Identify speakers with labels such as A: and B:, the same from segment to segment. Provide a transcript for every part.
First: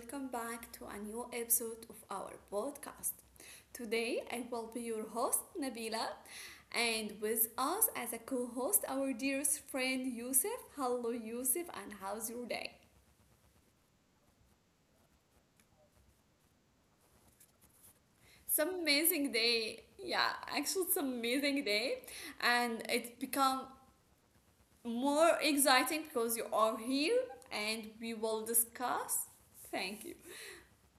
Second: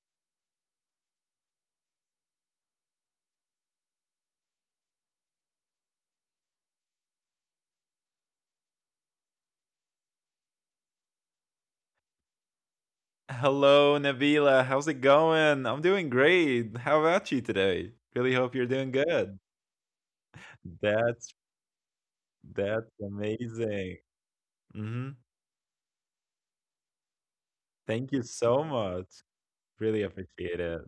A: welcome back to a new episode of our podcast. Today, I will be your host, Nabila, and with us as a co host, our dearest friend, Yusuf. Hello, Yusuf, and how's your day?
B: Hello, Nabila. How's it going? I'm doing great. How about you today? Really
A: It's
B: hope you're doing
A: amazing
B: good.
A: day. Yeah, actually, it's
B: That's
A: amazing day, and
B: that's
A: it's become
B: amazing. Hmm.
A: more exciting because you are here and we
B: Thank you
A: will
B: so much.
A: discuss. Thank
B: Really
A: you.
B: appreciate it.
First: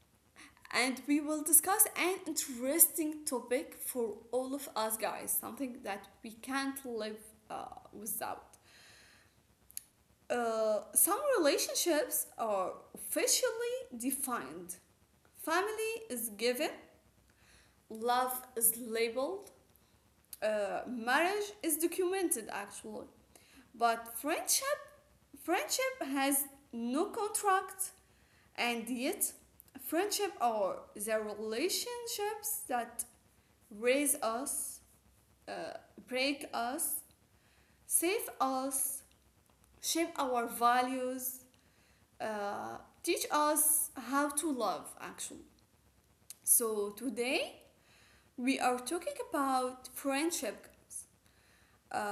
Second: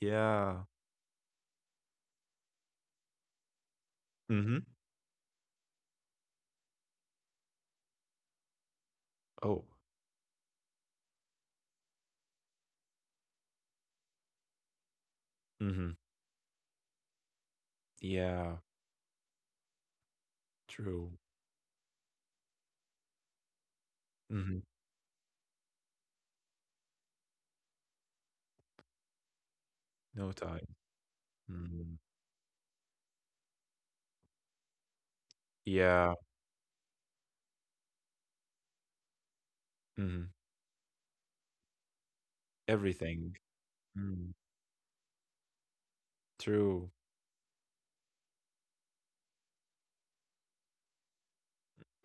B: Yeah.
A: And we will discuss an interesting topic for all
B: Hmm.
A: of us guys, something that we can't live uh, without.
B: Oh.
A: Some relationships are officially defined,
B: Hmm.
A: family is given, love
B: Yeah.
A: is labeled,
B: True.
A: marriage is documented actually, but
B: Hmm.
A: friendship has no contract, and yet friendship
B: No time.
A: are the
B: Mhm.
A: relationships that raise us, uh,
B: Yeah.
A: break us, save us, shape
B: Hmm.
A: our values, uh, teach
B: Everything.
A: us how
B: Mm.
A: to love, actually. So
B: True.
A: today we are talking about friendship,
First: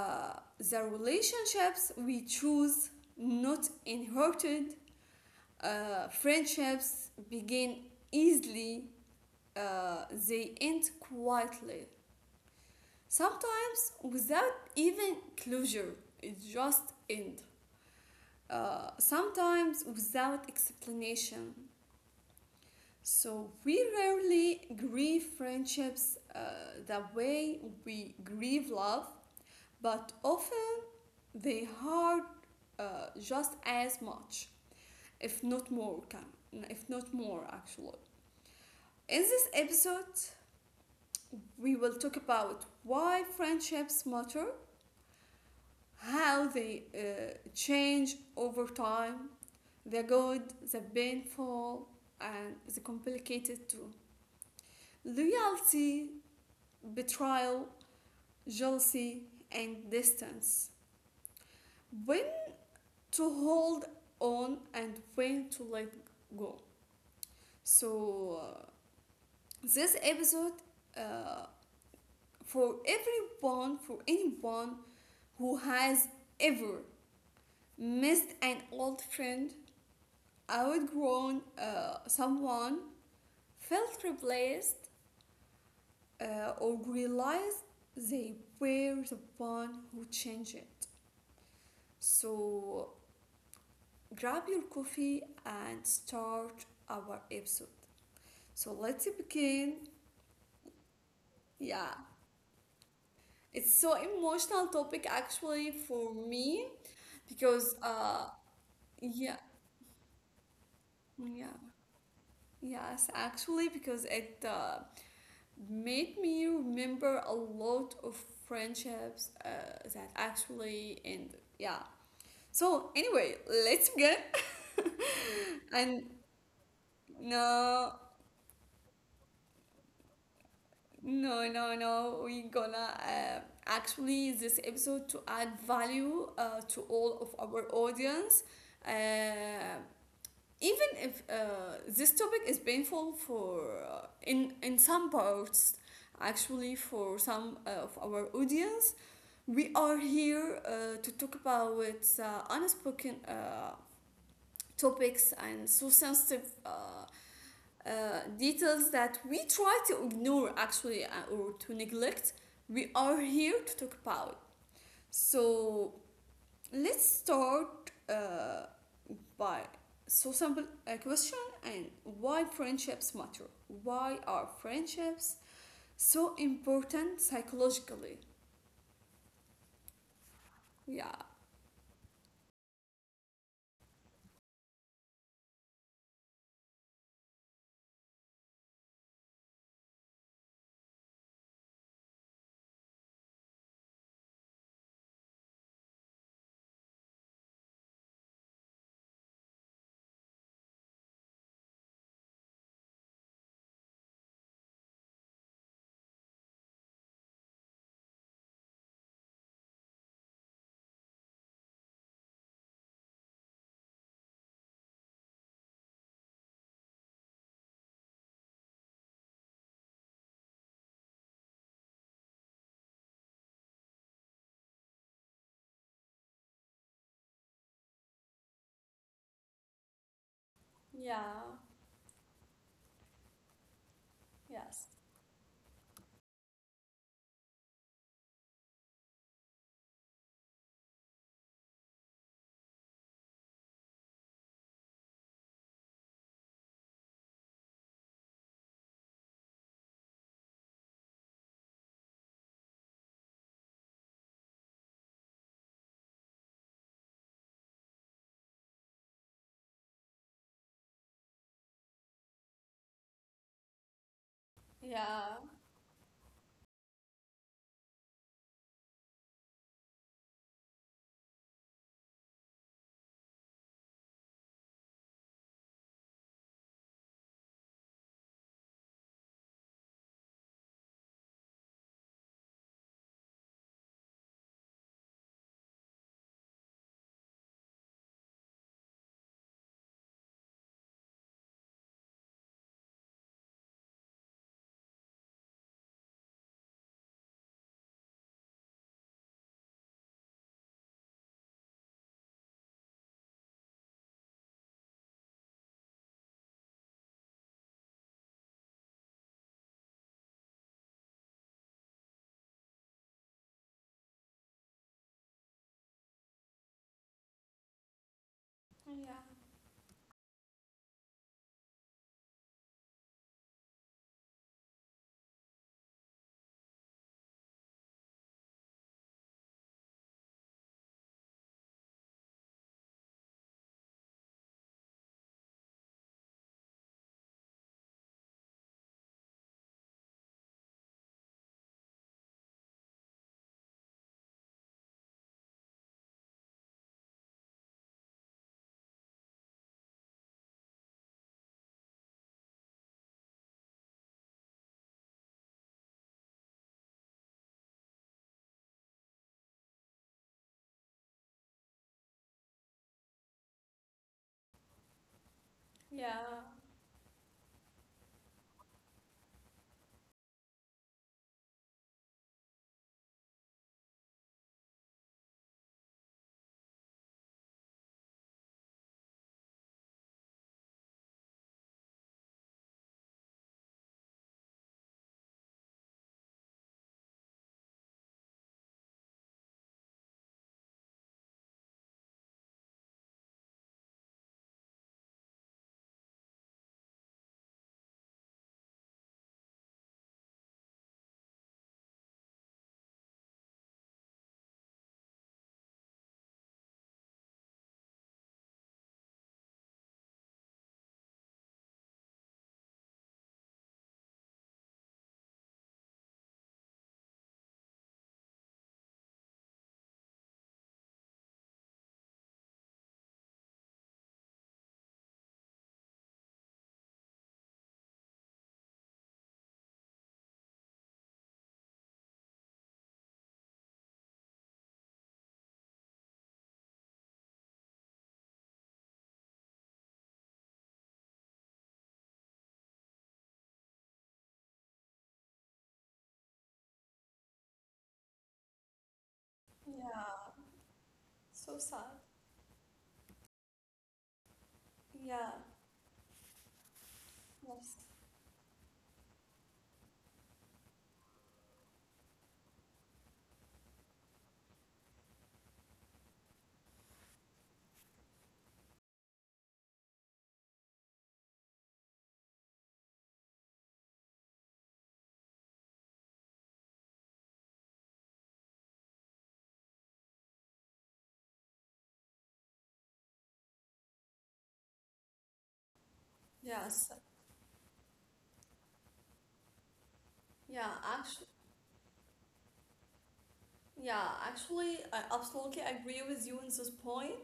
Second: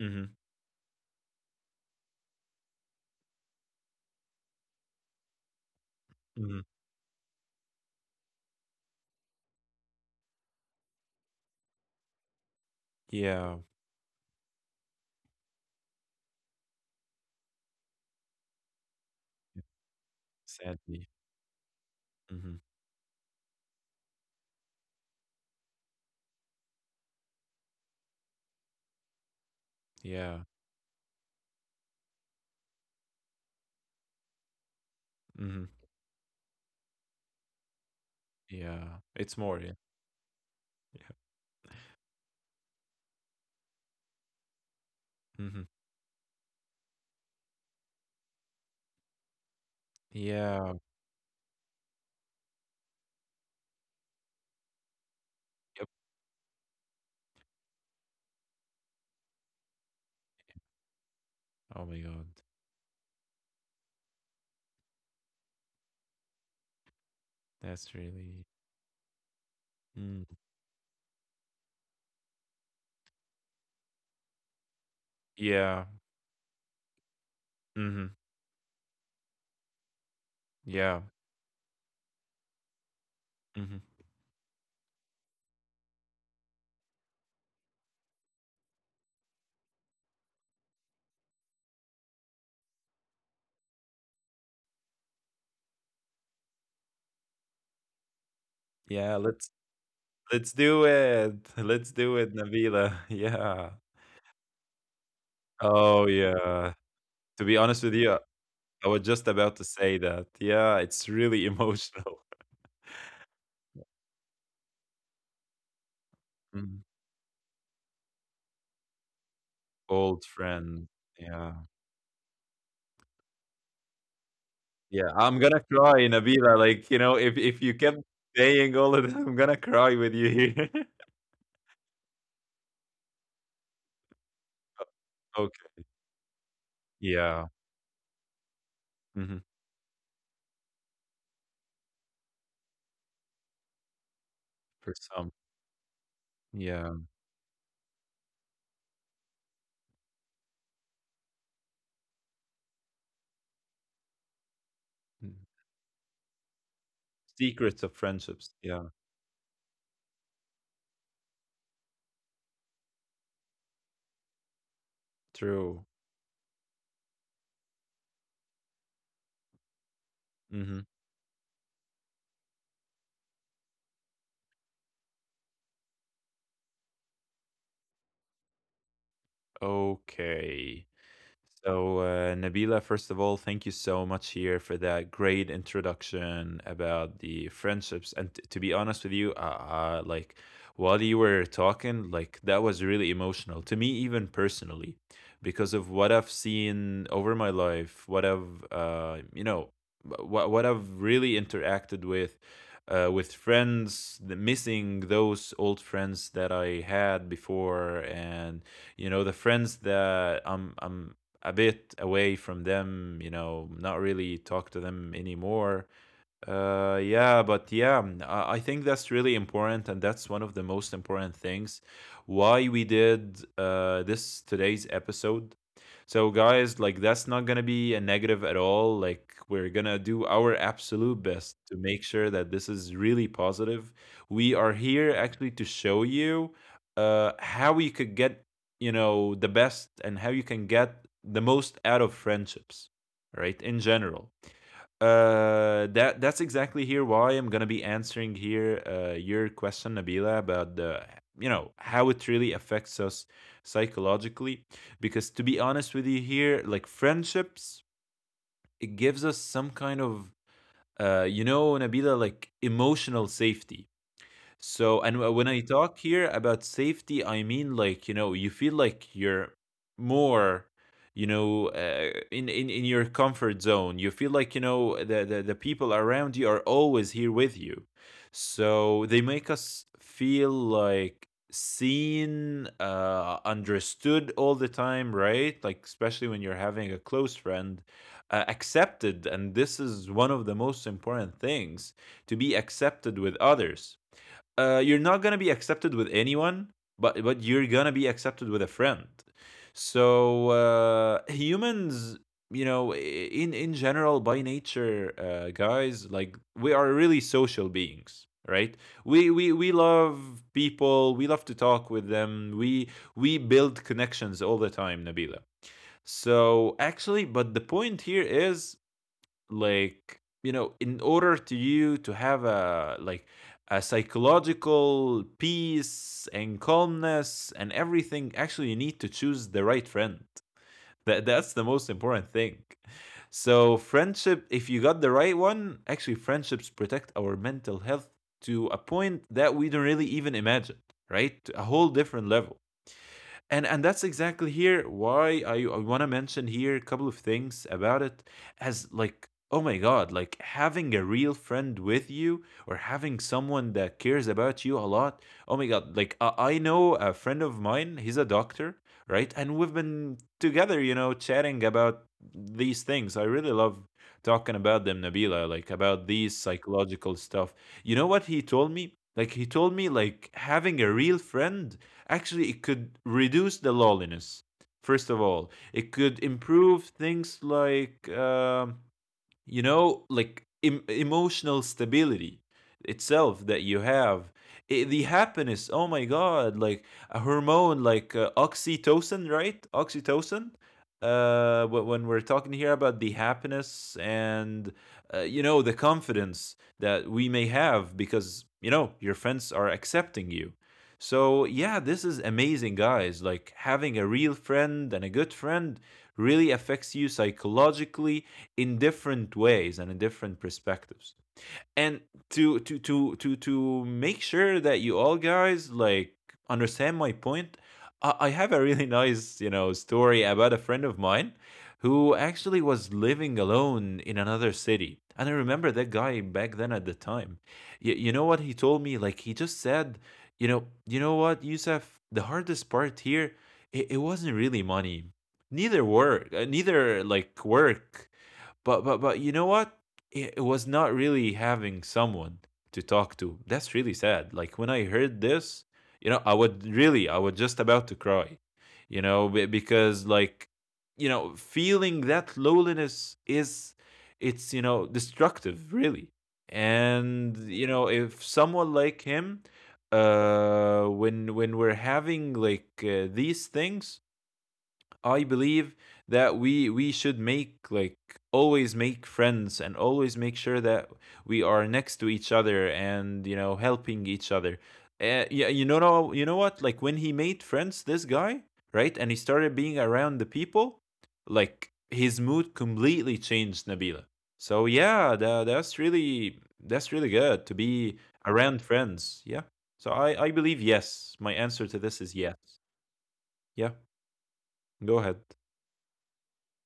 B: Hmm.
A: the relationships we choose, not inherited.
B: Hmm.
A: Friendships begin easily, they end quietly.
B: Yeah.
A: Sometimes without even closure, it just end. Sometimes without
B: Sadly.
A: explanation.
B: Hmm.
A: So we rarely grieve friendships the way we grieve love, but
B: Yeah.
A: often they hurt just as much, if not
B: Hmm.
A: more, if not more actually.
B: Yeah.
A: In
B: It's
A: this
B: more. Yeah.
A: episode,
B: Yeah.
A: we will talk about why friendships matter,
B: hmm
A: how they change over time, the good,
B: Yeah,
A: the painful, and the complicated too.
B: yep.
A: Loyalty, betrayal, jealousy, and distance.
B: Oh my
A: When
B: god.
A: to hold on and when to let go.
B: That's
A: So,
B: really
A: this
B: mm,
A: episode uh, for everyone, for anyone who
B: yeah.
A: has ever
B: Mhm.
A: missed an old friend,
B: Yeah.
A: outgrown someone,
B: Mhm.
A: felt replaced, or realized they were the one who changed it. So grab your coffee and start our episode. So let's
B: Yeah, let's
A: begin.
B: let's do it. Let's
A: Yeah,
B: do it, Nabila. Yeah.
A: it's so emotional topic actually
B: Oh
A: for me
B: yeah. To be
A: because
B: honest with you, I was just
A: yeah,
B: about to say that. Yeah, it's really
A: yeah,
B: emotional.
A: yes actually, because it made me
B: Mhm.
A: remember a lot of friendships that
B: Old
A: actually
B: friend.
A: ended.
B: Yeah.
A: Yeah. So anyway, let's begin.
B: Yeah, I'm gonna
A: And
B: cry, Nabila. Like, you know, if
A: no,
B: you kept saying all of that, I'm gonna cry with you here.
A: no. We're gonna actually this episode to add
B: Okay.
A: value to all of
B: Yeah.
A: our audience.
B: Mhm.
A: Uh, Even if this topic is painful for in
B: For
A: some
B: some.
A: parts, actually
B: Yeah.
A: for some of our audience. We are here to talk about unspoken topics
B: Mm.
A: and so sensitive,
B: Secrets
A: uh,
B: of friendships.
A: details
B: Yeah,
A: that we try to ignore actually, or to neglect. We are here to talk about.
B: true.
A: So let's start by so simple
B: Mhm.
A: a question, and why friendships matter. Why are friendships so important psychologically?
B: Okay.
A: Yeah.
B: So, Nabila, first of all, thank you so much here for that great introduction about the friendships. And to be honest with you, like while you were talking, like that was really emotional to me, even personally, because of what I've seen over my life, what I've, what I've really interacted with friends, the missing those old friends that I had before, and you know the friends that I'm a bit away from them, you know, not really talk to them anymore. Yeah, but yeah, I think that's really important, and that's one of the most important things why we did this today's episode. So, guys, like that's not gonna be a negative at all. Like, we're gonna do our absolute
A: Yeah,
B: best to make sure that this is really positive. We are
A: yes.
B: here actually to show you how you could get the best and how you can get the most out of friendships, right? In general, that's exactly here why I'm gonna be answering here your question, Nabila, about the you know how it really affects us psychologically. Because to be honest with you, here like friendships, it gives us some kind of Nabila, like emotional safety. So, and
A: Yeah,
B: when I talk here about safety, I mean like, you feel like you're more, in your comfort zone. You feel like, the people around you are always here with you. So they make us feel like seen, understood all the time, right? Like, especially when you're having a close friend, accepted. And this is one of the most important things to be accepted with others. You're not gonna be accepted with anyone, but you're gonna be accepted with a friend. So, humans, in general, by nature, guys, like we are really social beings, right? We love people. We love to talk with them. We build connections all the time, Nabila. So actually, but the point here is
A: yeah,
B: like in order to you to have a like a psychological peace and calmness and everything, actually you need to choose the right friend. That's the most important thing. So friendship, if you got the right one, actually friendships protect our mental health to a point that we don't really even imagine, right? To a whole different level. And that's exactly here why I want to mention here a couple of things about it, as like oh my god, like having a real friend with you or having someone that cares about you a lot. Oh my god, like I know a friend of mine, he's a doctor, right? And we've been together, chatting about these things. I really love talking about them, Nabila, like about
A: yeah,
B: these psychological stuff. You know what he told me like having a real friend, actually, it could reduce the loneliness. First of all, it could improve things like like emotional stability itself that you have. The happiness, oh my god, like a hormone like oxytocin, right? Oxytocin, when we're talking here about the happiness and the confidence that we may have, because your friends are accepting you. So yeah, this is amazing, guys, like having a real friend and a good friend really affects you psychologically in different ways and in different perspectives. And to make sure that you all guys, like, understand my point, I have a really nice story about a friend of mine, who actually was living alone in another city. And I remember that guy back then at the time, you know what he told me, like he just said, you know what, Yusuf, the hardest part here, it wasn't really money, neither work uh, neither like work, but you know what, it was not really having someone to talk to. That's really sad. Like when I heard this, I was just about to cry, you know, be-
A: yeah.
B: because like,
A: So sad.
B: feeling that loneliness is, it's, you
A: Yeah,
B: know, destructive, really.
A: yes,
B: If someone like him, when we're having like these things, I believe that we should make like always make friends and always make sure that we are next to each other and helping each other. Yeah, you know no- you know what? Like when he made friends, this guy, right, and he started being around the people, like his mood completely changed, Nabila. So yeah, that's
A: yes,
B: really that's really good to be around friends. Yeah. So
A: yeah.
B: I believe
A: Actually,
B: yes. My answer to this is yes.
A: yeah.
B: Yeah.
A: Actually, I
B: Go
A: absolutely
B: ahead.
A: agree with you on this point.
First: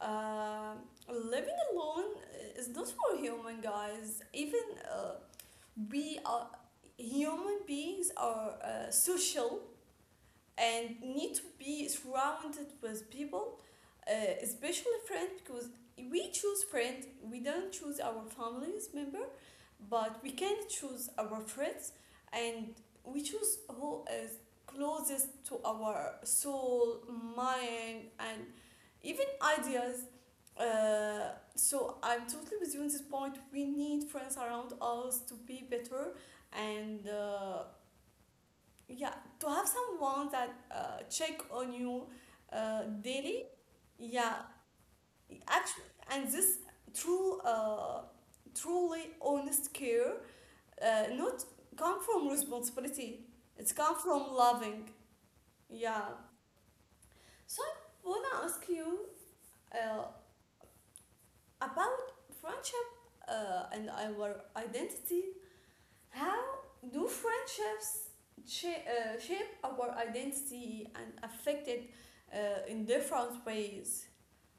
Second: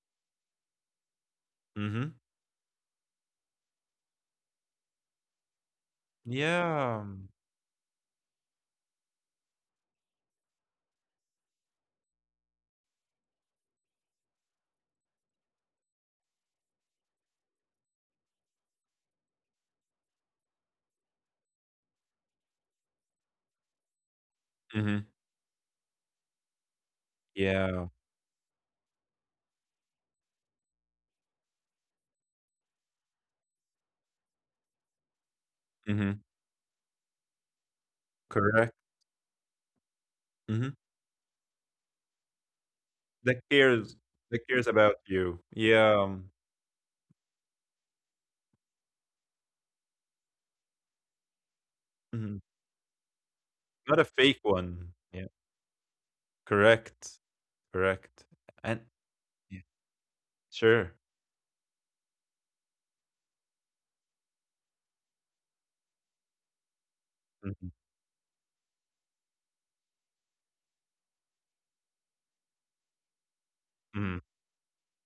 A: Um, living
B: Mm-hmm.
A: alone is not for human guys. Even uh, we are
B: Yeah.
A: human beings are social and need to be surrounded with people, uh, especially friends, because we choose friends, we don't choose our families member, but we can choose our friends, and we choose who is
B: Mhm.
A: closest to our soul,
B: Yeah.
A: mind, and even ideas. So I'm totally with you on this point, we need friends around us to be
B: Mhm.
A: better, and
B: Correct.
A: yeah, to have someone
B: Mhm.
A: that check on you
B: That
A: daily.
B: cares that cares
A: Yeah,
B: about you. Yeah.
A: actually, and this true, truly honest care, not
B: Mhm.
A: come from responsibility,
B: Not a
A: it's come
B: fake
A: from
B: one. Yeah.
A: loving. Yeah.
B: Correct.
A: So
B: Correct.
A: I wanna
B: And
A: ask you
B: yeah.
A: uh,
B: Sure.
A: about friendship and our identity. How do
B: Mhm.
A: friendships shape our identity and affect it in different
B: Mhm.
A: ways?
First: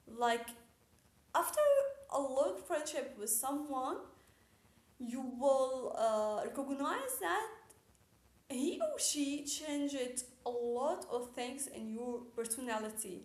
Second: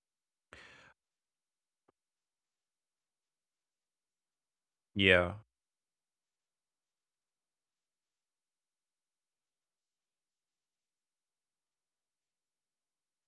A: Like, after a long friendship with someone, you
B: Yeah.
A: will recognize that he or she changed a lot of things in your personality.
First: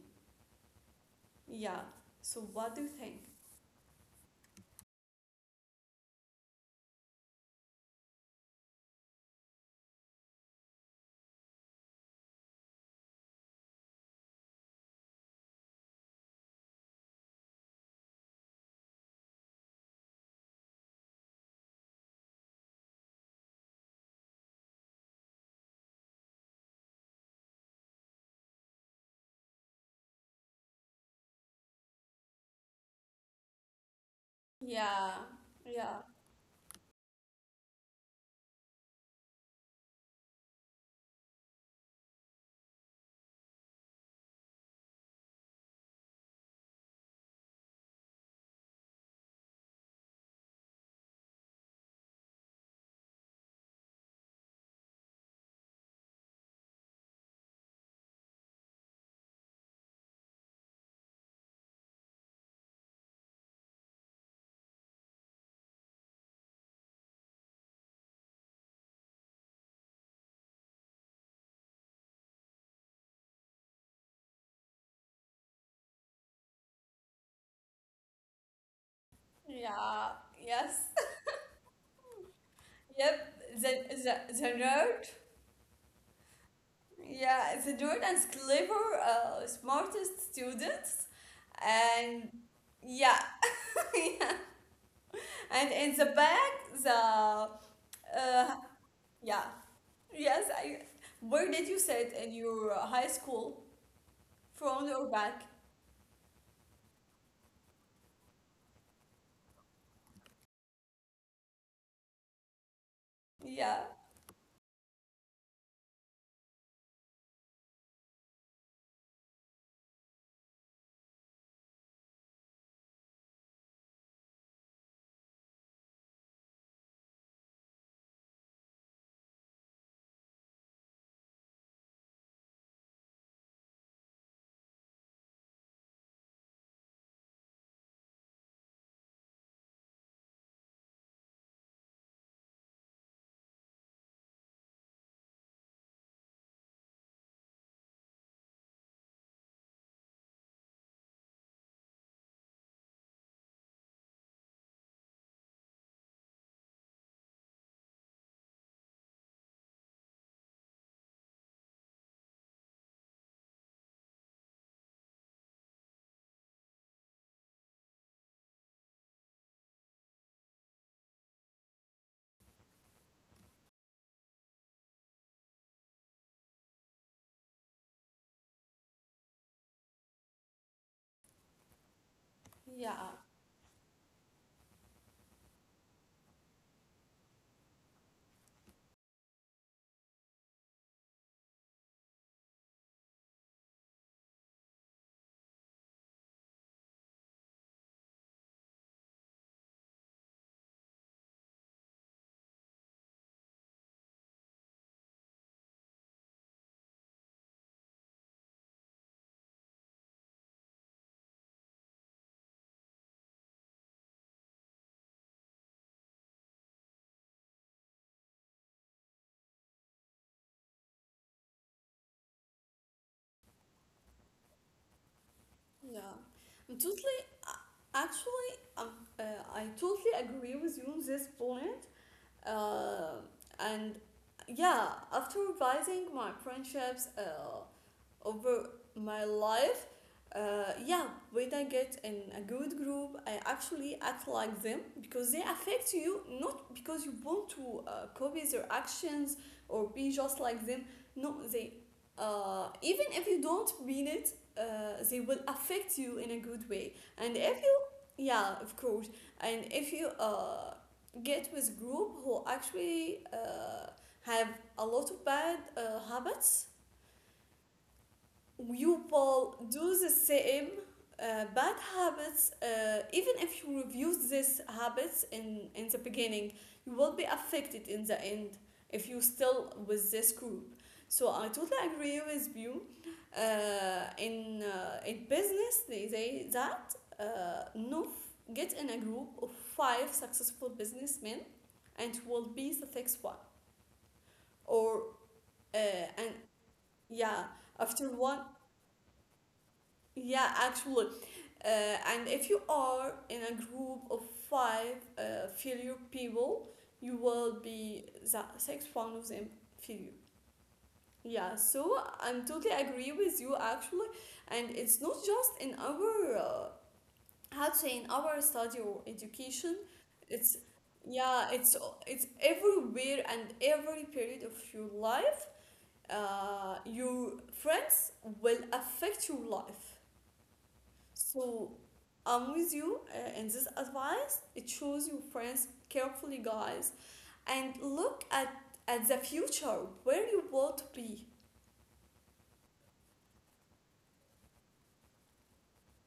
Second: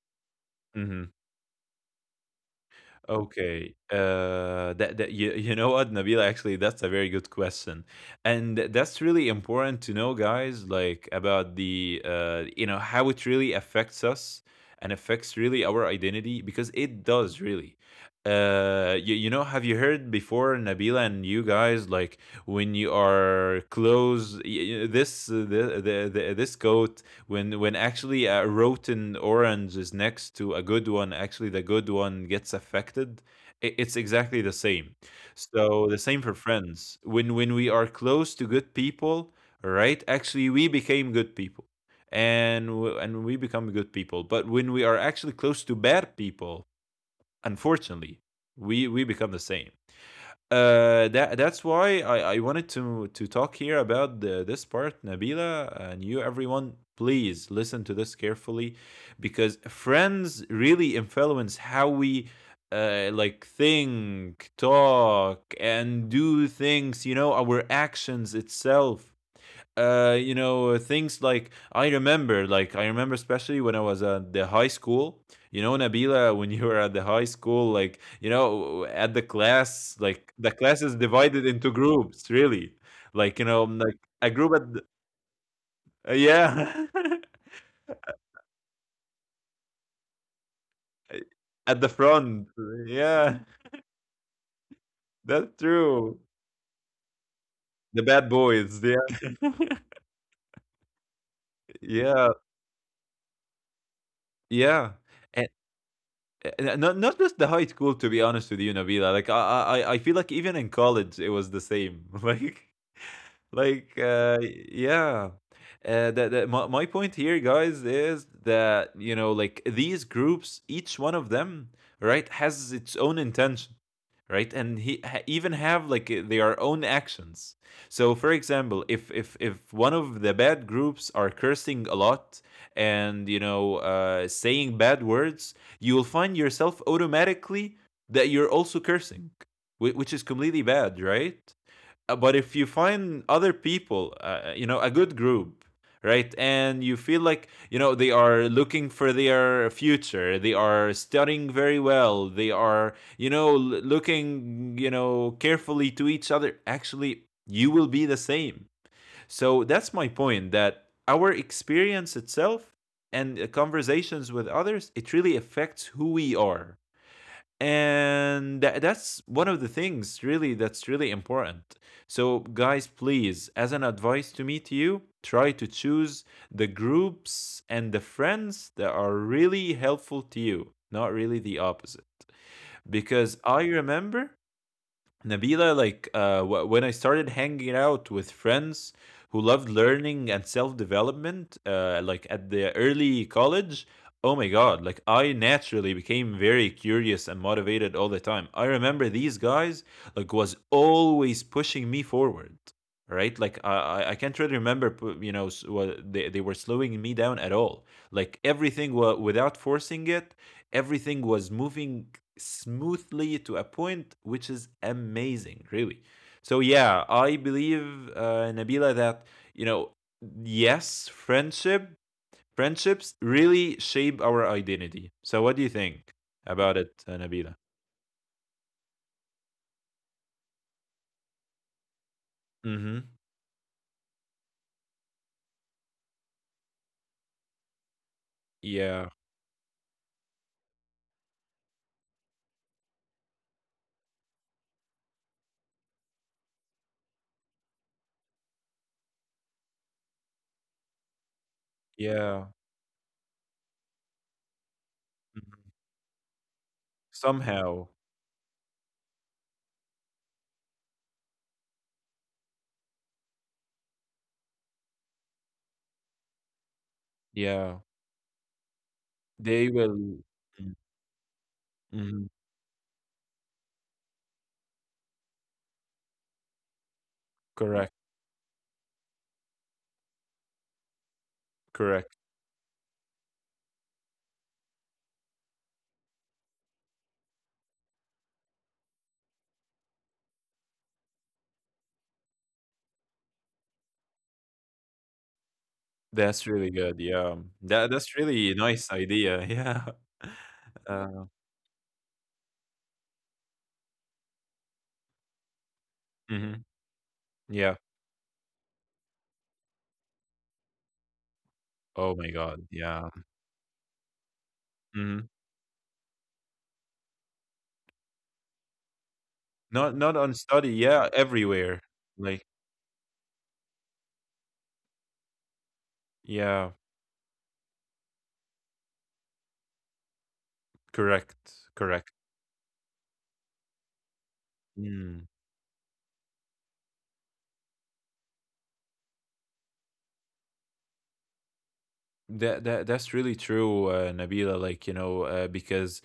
B: Mhm.
A: Yeah. So, what do you think?
B: Okay. That that You know what, Nabil, actually, that's a very good question, and that's really important to know, guys. Like about the how it really affects us and affects really our identity, because it does really. Have you heard before, Nabila and you guys, like when you are close, y- y- this the this coat? When actually a rotten orange is next to a good one, actually the good one gets affected. It's exactly the same.
A: Yeah,
B: So the
A: yeah,
B: same for friends, when we are close to good people, right, actually we became good people. And we become good people, but when we are actually close to bad people, unfortunately we become the same. That's why I wanted to talk here about this part, Nabila, and you everyone. Please listen to this carefully, because friends really influence how we like think, talk, and do things. You know, our actions itself, things like I remember especially when I was at the high school. You know, Nabila, when you were at the high school, like at the class,
A: yeah,
B: like the class
A: yes.
B: is divided into groups really, like you
A: Yep,
B: know like
A: the,
B: a
A: the,
B: group
A: the nerd.
B: yeah,
A: Yeah, the Jordan's clever, smartest students,
B: at the
A: and
B: front,
A: yeah,
B: yeah, that's
A: and in the
B: true,
A: back, the uh,
B: the bad boys, yeah,
A: yeah, yes, I. Where did you sit
B: yeah,
A: in your high school, front
B: yeah.
A: or back?
B: Not just the high school, to be honest with you, Nabila, like I feel like even in college it was the same. like
A: Yeah,
B: like uh yeah, my point here, guys, is that like these groups, each one of them, right, has its own intention, right? And even have like their own actions. So for example, if one of the bad groups are cursing a lot and saying bad words, you will find yourself automatically that you're also cursing, which is completely bad, right? But if you find other people, a good group, right, and you feel like, they are looking for their future, they are studying very well, they are, looking, carefully to each other, actually, you will be the same. So that's my point, that our experience itself and conversations with others, it really affects who we are. And that's one of the things really that's really important. So guys, please, as an advice to me to you, try to choose the groups and the friends that are really helpful to you, not really the opposite.
A: yeah,
B: Because I remember, Nabila, like when I started hanging out with friends who loved learning and self development, like at the early college, oh my God, like I naturally became very curious and motivated all the time. I remember these guys, like, was always pushing me forward. Right, like I can't really remember, what they were slowing me down at all. Like everything, without forcing it, everything was moving smoothly to a point which is amazing, really. So yeah, I believe Nabila that you know, yes, friendships really shape our identity. So what do you
A: yeah.
B: think
A: I'm
B: about it,
A: totally,
B: Nabila?
A: uh, actually, uh, I totally agree with you on this point.
B: Mm-hmm.
A: Uh, and yeah, after revising my friendships, over
B: Yeah,
A: my life, yeah, when I get in a good group I actually act like them because they affect you, not because you want to copy their actions or be just like them. No, they
B: yeah.
A: even if you don't mean it, they will
B: Mhm.
A: affect you in a good way. And if you,
B: Somehow,
A: Yeah, of course. And if you get with group who actually have a lot of bad habits,
B: yeah,
A: you
B: they
A: will do
B: will.
A: the same bad
B: Mm-hmm.
A: habits, even if you refuse these habits in the beginning, you will be
B: Correct,
A: affected in the end if you still with this group. So I totally
B: correct.
A: agree with you. In in business they say that, no get in a group of five successful businessmen and will be the next one. Or uh, and
B: That's really good. Yeah,
A: yeah,
B: that
A: after
B: that's
A: one.
B: really nice idea. Yeah.
A: Yeah, actually.
B: Uh,
A: Uh, and if you are in a group of five failure
B: Mhm.
A: people, you will
B: Yeah.
A: be the sixth one of them, failure. Yeah, so
B: Oh my
A: I'm
B: God,
A: totally
B: yeah.
A: agree with you actually. And it's not
B: Mhm.
A: just in our, how to say, in our study or education.
B: Not on
A: It's,
B: study, yeah,
A: yeah,
B: everywhere.
A: it's
B: Like
A: everywhere and every period of your life.
B: yeah,
A: Your friends will affect your life.
B: correct,
A: So
B: correct.
A: I'm with you in this advice. It shows your
B: Mm.
A: friends carefully, guys, and look at the future where you want to be.
B: That's really true, Nabila. Like because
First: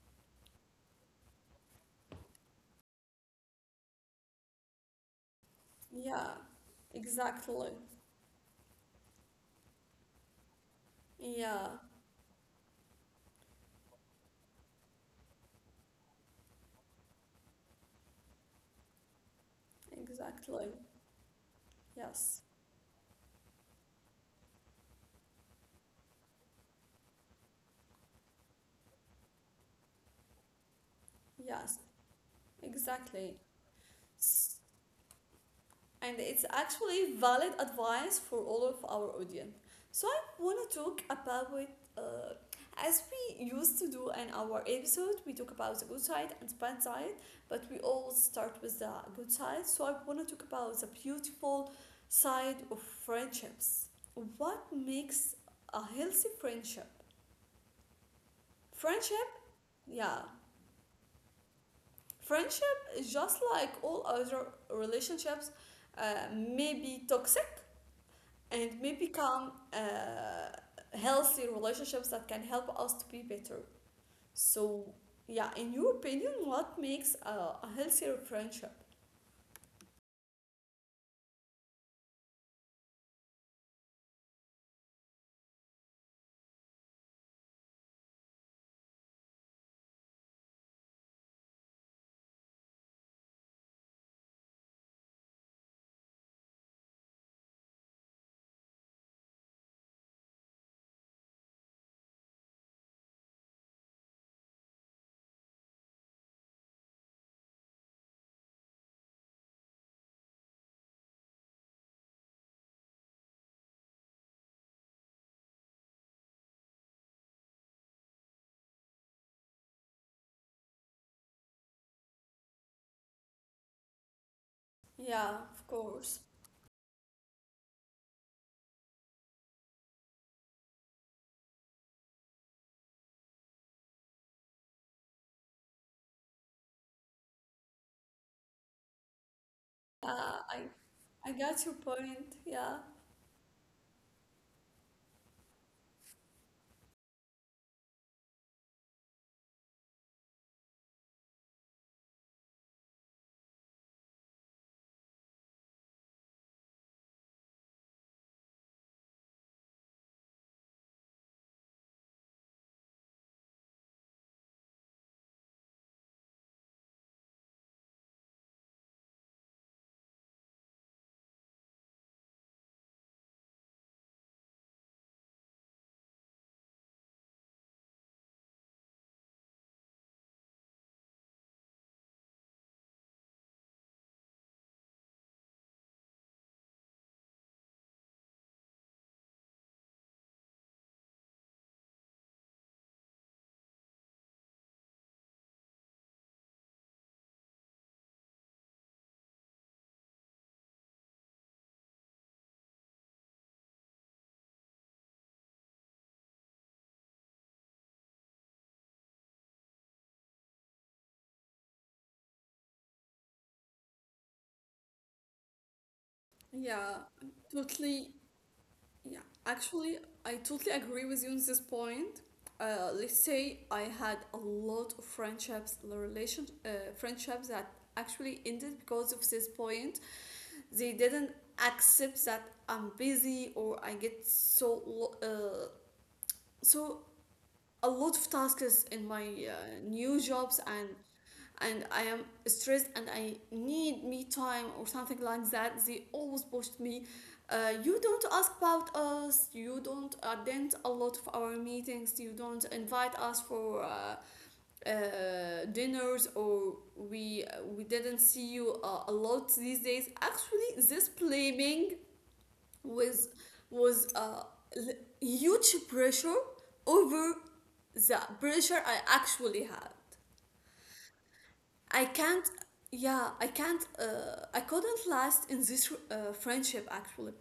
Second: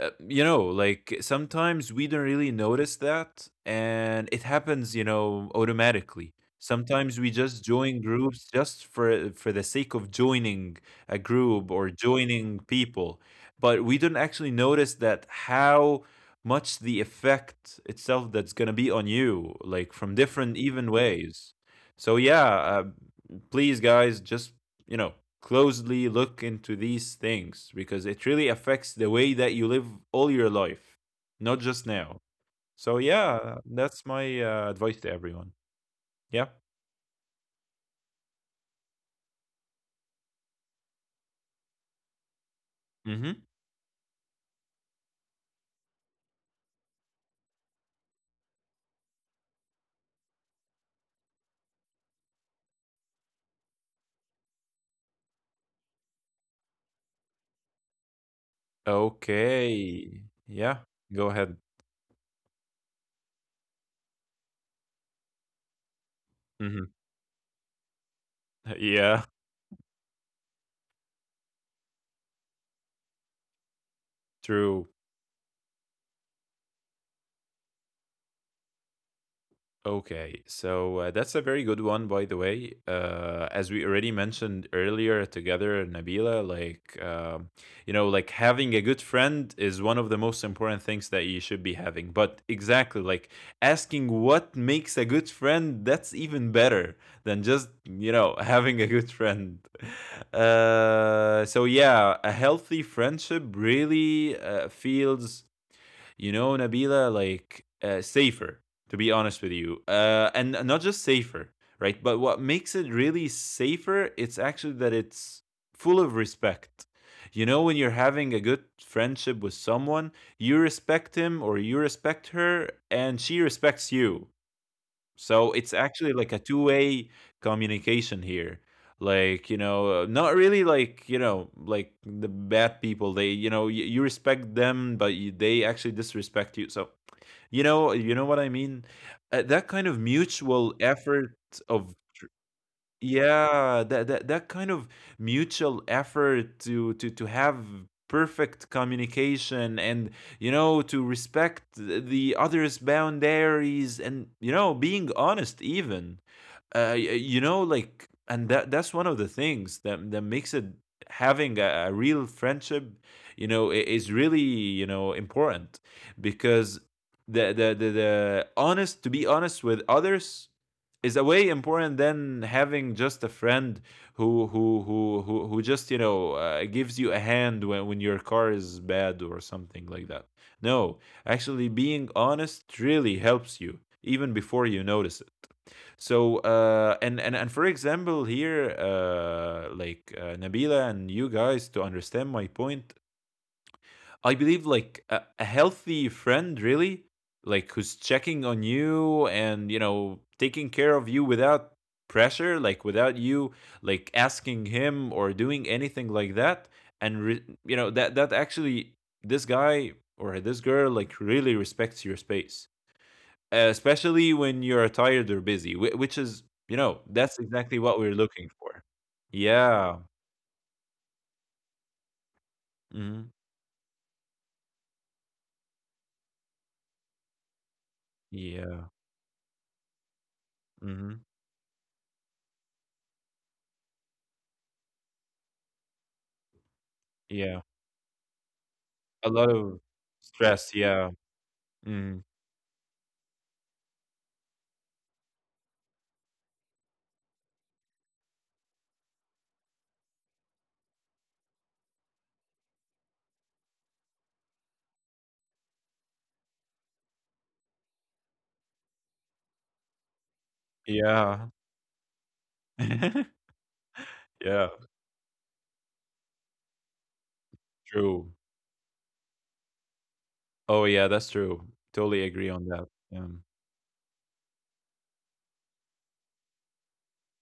B: like sometimes we don't really notice that, and it happens,
A: Yeah,
B: automatically. Sometimes we just
A: exactly.
B: join groups just for the sake of joining a group
A: Yeah,
B: or joining people, but we don't actually notice that how much the effect itself that's gonna be on you, like from different
A: exactly.
B: even ways. So
A: Yes,
B: yeah, please guys just you know, closely look into these things because it really affects the way that you live all your life, not
A: yes,
B: just now. So
A: exactly.
B: yeah, that's my advice to everyone.
A: And
B: Yeah.
A: it's actually valid advice for all of our audience. So I want to talk about it. uh, as
B: Mm-hmm.
A: we used to do in our episode, we talk about the good side and the bad side, but we always start with the good side. So I want to talk about the beautiful side of friendships. What makes a healthy friendship? Friendship,
B: Okay.
A: yeah,
B: Yeah. Go ahead.
A: friendship is just like all other relationships, may
B: Mm-hmm.
A: be toxic and may
B: Yeah.
A: become healthy relationships that can help us to be better.
B: True.
A: So, yeah, in your opinion, what makes a healthier friendship?
B: Okay, so that's a very good one, by the way. As we already mentioned earlier together, Nabila, like, having a good friend is one of the most important things that you should be having. But exactly, like asking what makes a good friend, that's even better than just, having a good friend. So yeah, a healthy friendship really feels Nabila, like safer, to be honest with you. And not just safer, right? But what makes it really safer, it's actually that it's full of respect. You know, when you're having a good friendship with someone, you respect him or you respect her, and she respects you.
A: Yeah,
B: So
A: of
B: it's actually
A: course.
B: like a two-way communication here. Like, not really like, like the bad people, they, you know, you respect them, but they actually disrespect you. So, you know what I mean? That kind of
A: Uh, I
B: mutual
A: I
B: effort
A: got your
B: of,
A: point. Yeah.
B: yeah, that kind of mutual effort to have perfect communication and to respect the other's boundaries and being honest even. You know, like, and that's one of the things that makes it having a real friendship, is really, important because the honest to be honest with others is a way important than having just a friend who just gives you a hand when your car is bad or something like that. No, actually being honest really helps you even before you notice it. So, and for example here, like Nabila and you guys to understand my point, I believe like a healthy friend really, like who's checking on you and taking care of you without pressure, like without you like asking him or doing anything like that. And that actually this guy or this girl like really respects your space, especially when you're tired or busy, which is
A: Yeah,
B: that's exactly what
A: totally.
B: we're looking for.
A: Yeah, actually,
B: Yeah.
A: I totally agree with you on this point. Let's
B: Hmm.
A: say I had a lot of friendships, friendships that actually ended
B: Yeah.
A: because of this point. They
B: Hmm.
A: didn't accept that I'm busy or I get so
B: Yeah,
A: a lot of tasks in my
B: a lot of
A: new jobs,
B: stress, yeah.
A: and I am
B: Mm,
A: stressed and I need me time or something like that. They always pushed me. You don't ask about us. You don't attend a lot of our meetings. You don't invite us for dinners, or we didn't see you a lot these days. Actually, this
B: yeah.
A: blaming was was a
B: Yeah,
A: huge pressure over the
B: true.
A: pressure I actually had.
B: Oh, yeah, that's true.
A: I
B: Totally
A: can't.
B: agree on that.
A: Yeah,
B: Um,
A: I can't. I couldn't last in this friendship. Actually,